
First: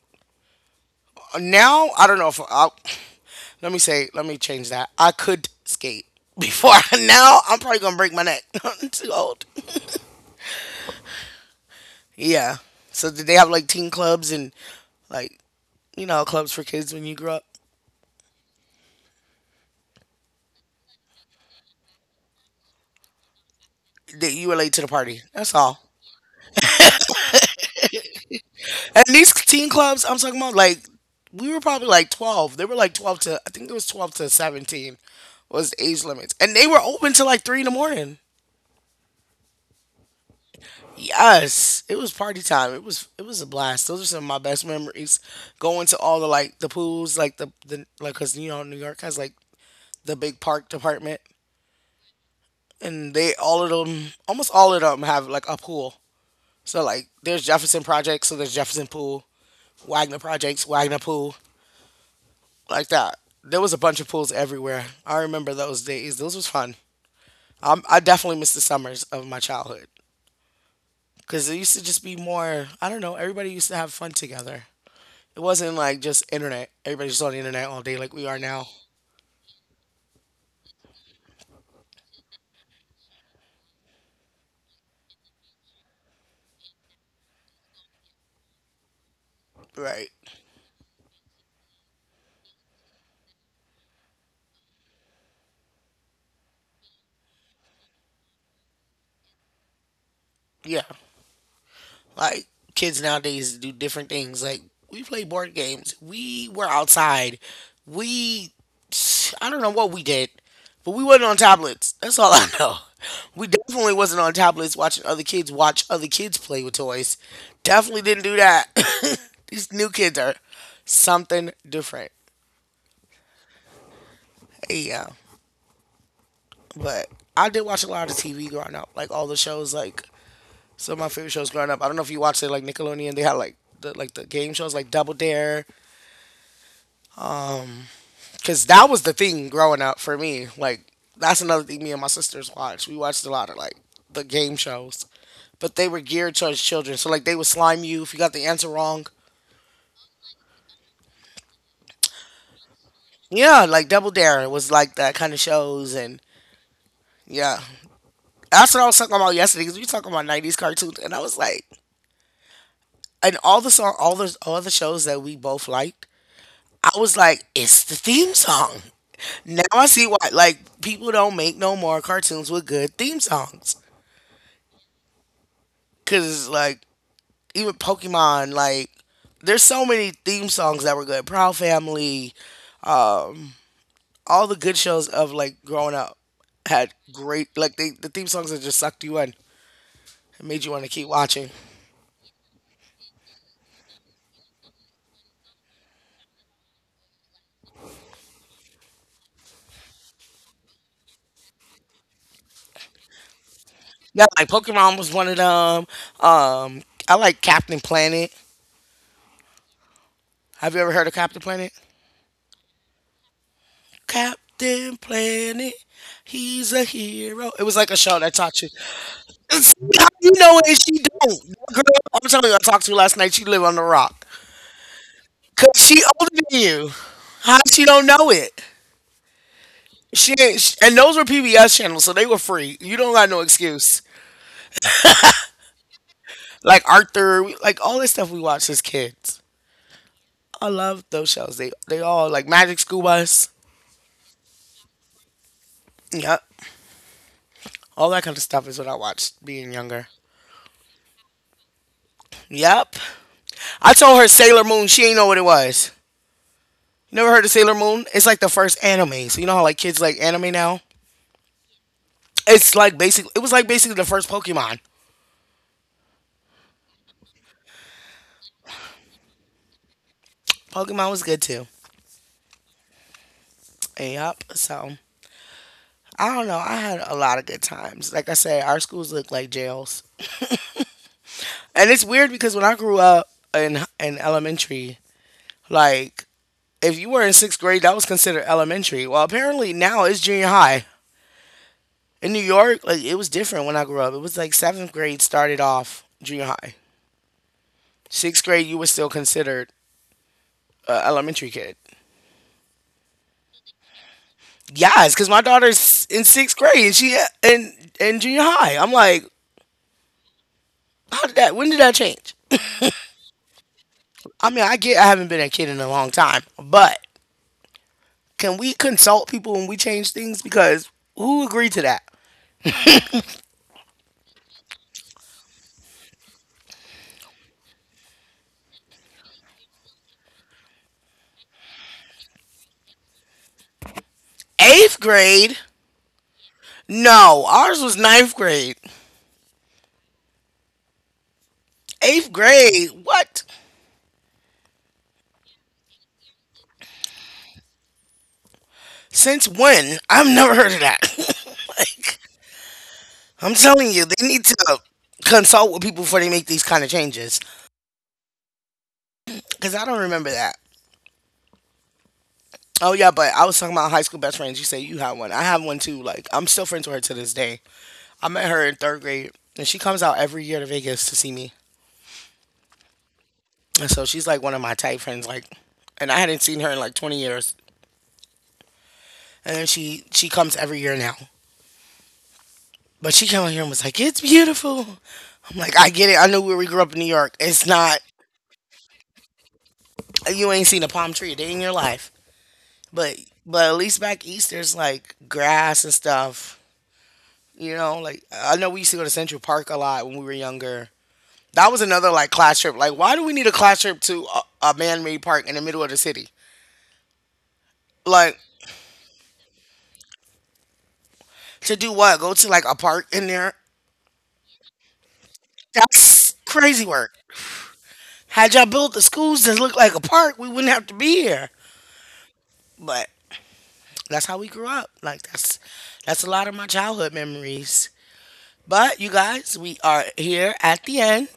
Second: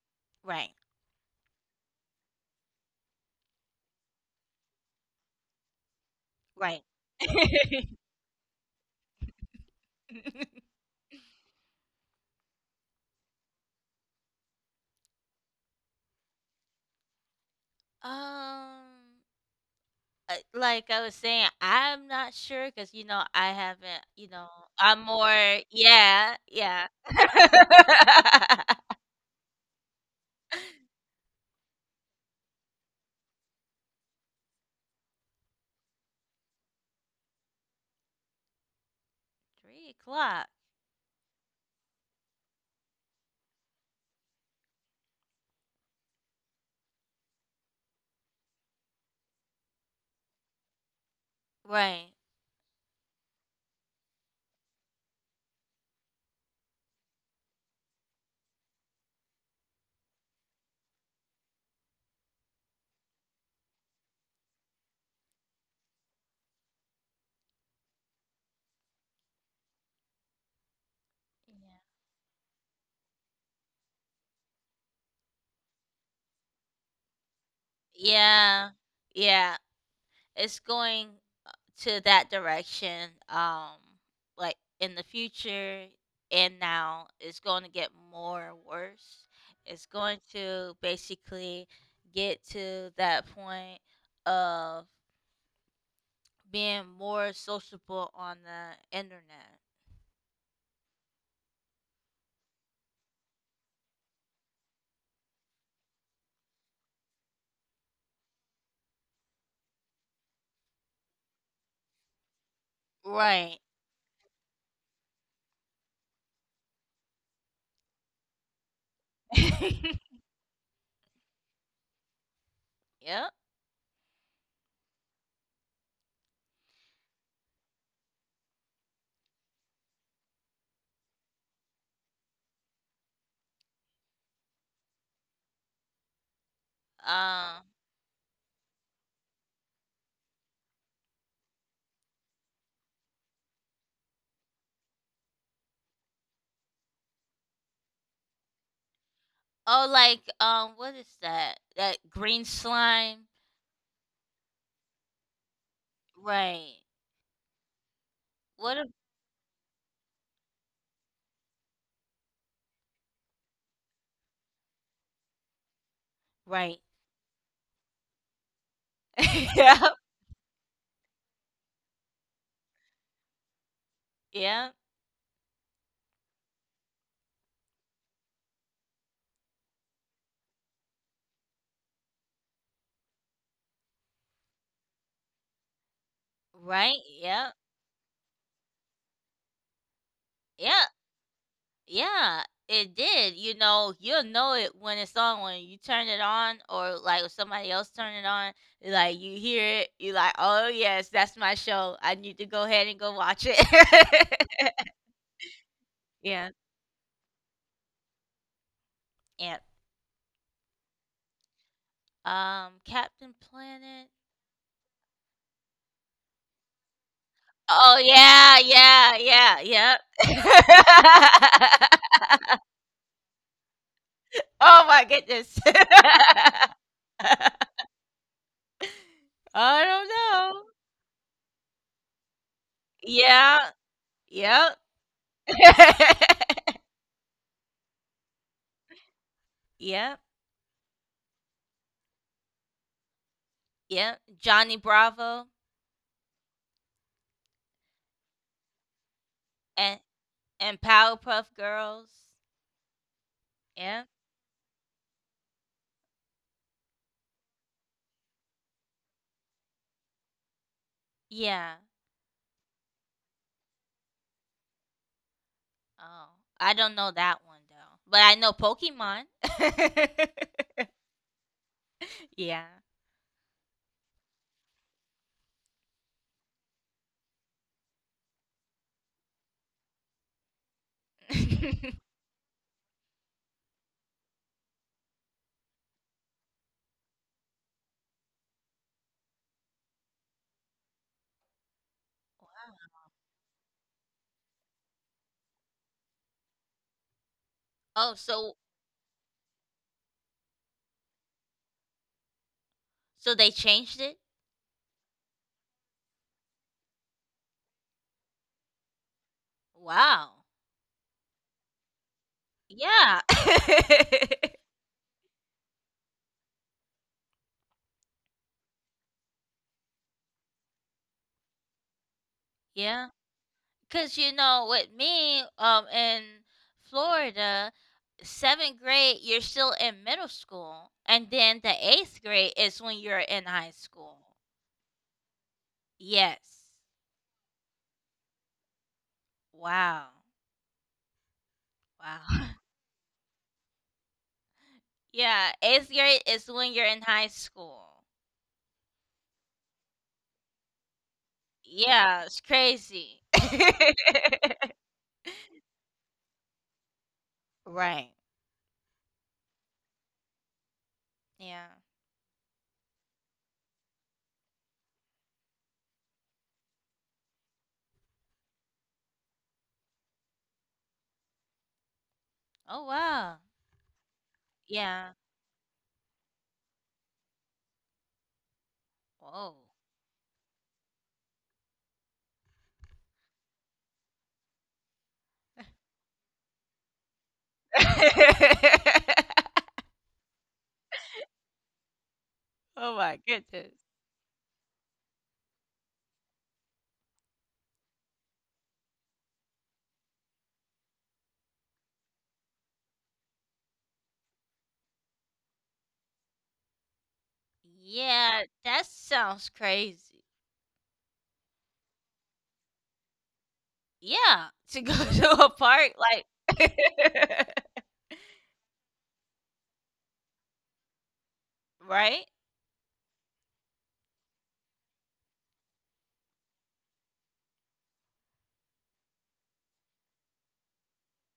right, Now I don't know if I. [SNIFFS] Let me say. Let me change that. I could skate before. right. [LAUGHS] Now I'm probably [LAUGHS] gonna break my neck. [LAUGHS] I'm too old. Yeah. So did they have like teen clubs and like you know clubs for kids when you grew up? um. Uh, like I was saying, I'm not sure because you know, I haven't, you That know, you relate to the I'm party. more That's all. yeah, yeah. [LAUGHS] And these teen clubs I'm talking about, like we were probably like twelve. They were like twelve to I think it was twelve to seventeen was the age limits. And they were open till like three in the morning. Three o'clock. Yes. It was party time. It was it was a blast. Those are some of my best memories. Going to all the like the pools, like the, the like cause you know New York has like the big park department. Right. And they all of them, almost all of them have like a pool. So like there's Jefferson Project, so there's Jefferson Pool. Wagner Projects, Wagner Pool. Like that. There was a bunch of pools everywhere. I remember those days. Those was fun. Um, I definitely miss the summers of my childhood because it used Yeah. to just be more. I don't know. Everybody used to have fun together. It wasn't like just internet. Everybody's just on the internet all day like we are now. Yeah. Yeah. It's going to that direction, um, like, in the future, and now it's gonna get more worse. It's going Right. to basically get to that point of being more sociable on the internet. Yeah. Like kids nowadays do different things. Like we play board games. We were outside. We I don't know what we did, but we wasn't on tablets. That's all [LAUGHS] I know. We Right. definitely wasn't on tablets watching other kids watch other kids play with toys. Definitely didn't do that. [LAUGHS] These new kids [LAUGHS] are something different. Yep. Hey, yeah, but I did watch a lot of T V growing up, like all the shows. Like some of my favorite shows growing up. I don't know if you watched it, like Nickelodeon. They had like the like the game shows, like Double Dare, Um. cause that was the thing growing up for me. Like that's another thing me and my sisters watched. We watched a lot of like the game shows, but they were geared towards children. So like they would slime you if you got the answer wrong. Oh, like um, what is that? That green slime. Yeah, like Double Dare was like that kind of shows, and Right. yeah, that's What what I a was talking about yesterday. Cause we were talking about nineties cartoons, and I was like, and all the song, all the all the shows that we both liked, right. I was like, it's the theme song. [LAUGHS] Now Yep. I see why like people don't make no more cartoons with good theme songs. Yeah. Cause like even Pokemon, like there's so many theme songs that were good. Proud Family, all the good shows of like growing up had Right. great Yep. like they the theme songs that just sucked you in and made you want to Yeah. keep watching. Yeah. It did. You know, you'll know it when it's on when you turn it on or like if somebody else turn it on. Like you hear it, you like, oh yes, that's my show. I need to go ahead and go watch Yeah, it. like Pokemon was one of them. [LAUGHS] Yeah. Um, I like Captain Planet. and Have you ever heard of Captain Planet? um Captain Planet. Captain Planet, he's a hero. It was like a Oh show that taught yeah, you. yeah, yeah, It's, yep. how you know it? She don't. That girl [LAUGHS] I'm telling you, I talked to last night. She live on the rock. Oh my goodness. Cause she older [LAUGHS] than you. How she don't know it? I don't She ain't, know. sh and those were P B S channels, so they were free. You don't got no Yeah, excuse. yep. [LAUGHS] Like Arthur, we- like all this stuff we watched as kids. Yep, I love those shows. They they all like Magic School Bus. yep. Johnny Bravo Yep. All that kind of stuff is what I watched being and younger. and Powerpuff Girls. Yep. I Yeah. told her Sailor Moon. She ain't know what it was. Never heard of Sailor Moon? It's like the first anime. So you know how like kids like anime now? Yeah. It's like basic. It was like basically the first Pokemon. Oh, I don't know that one though, but I know Pokemon. Pokemon was good too. [LAUGHS] Yeah. Yep. So I don't know. I had a lot of good times. Like I said, our schools look like jails. And it's [LAUGHS] weird because when I grew up in in elementary, like if you were in sixth grade, that was considered elementary. Well, apparently now it's junior high. In New York, like it was different when I grew up. It was like seventh grade started off junior high. Oh, Sixth so grade, you were still considered a elementary kid. so they changed it? Yes, because my daughter's in sixth grade and she in in junior high. I'm like, Wow. how did that? When did that change? Yeah. I mean, [LAUGHS] I get I haven't been a kid in a long time, but can we consult people when we change things? Because who agreed to that? Yeah, because you know, with me, um, in Florida, seventh grade, you're still in middle school, and then the eighth grade is when you're in high school. Eighth grade? Yes. No, ours was ninth grade. Wow. Wow. Eighth [LAUGHS] grade? What? Yeah, eighth grade is when you're in high school. Since when? I've never heard of that. [LAUGHS] Like, Yeah, it's crazy. [LAUGHS] I'm telling you, they need to consult with people before they make these kind of changes. Right. Because I don't remember that. Yeah. Oh, yeah, but I was talking about high school best friends. You say you have one. I have one too. Like, I'm still friends with her to this day. I met her in third grade, and she comes out every year to Vegas to see me. Oh, wow. And so she's like one of my tight Yeah. friends, like, and I hadn't seen her in like twenty years. And Whoa. then she she comes every year now. But she came out here and was like, "It's beautiful." I'm like, "I get it. I know where we grew up in New York. It's not [LAUGHS] you ain't seen a palm tree a day in your life," Oh but my but goodness. at least back east there's like grass and stuff. You know, like I know we used to go to Central Park a lot when we were younger. That was another like class trip. Like, why do we need a class trip to a, a man-made park in the middle of the city? Like Yeah, that sounds crazy. to do what? Go to like a park in there. Yeah, to go [LAUGHS] to a park That's like crazy work. Had y'all built the schools that look like a park, we wouldn't have to be here. [LAUGHS] right? But that's how we grew up. Like that's that's a lot of my childhood memories. But you guys, we are here at the end.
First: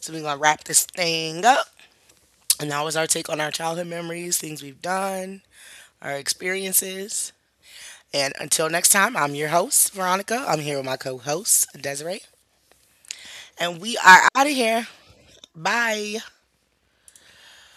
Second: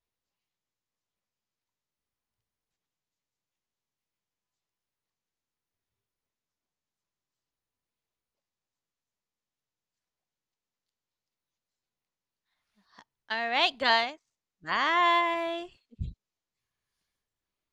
So we're gonna wrap this thing up. And that was our take on our childhood memories, things we've done, our experiences. And until next time, I'm your host, Veronica. I'm here with my co host, Desiree. All right, And we guys. are out of here. Bye. Bye.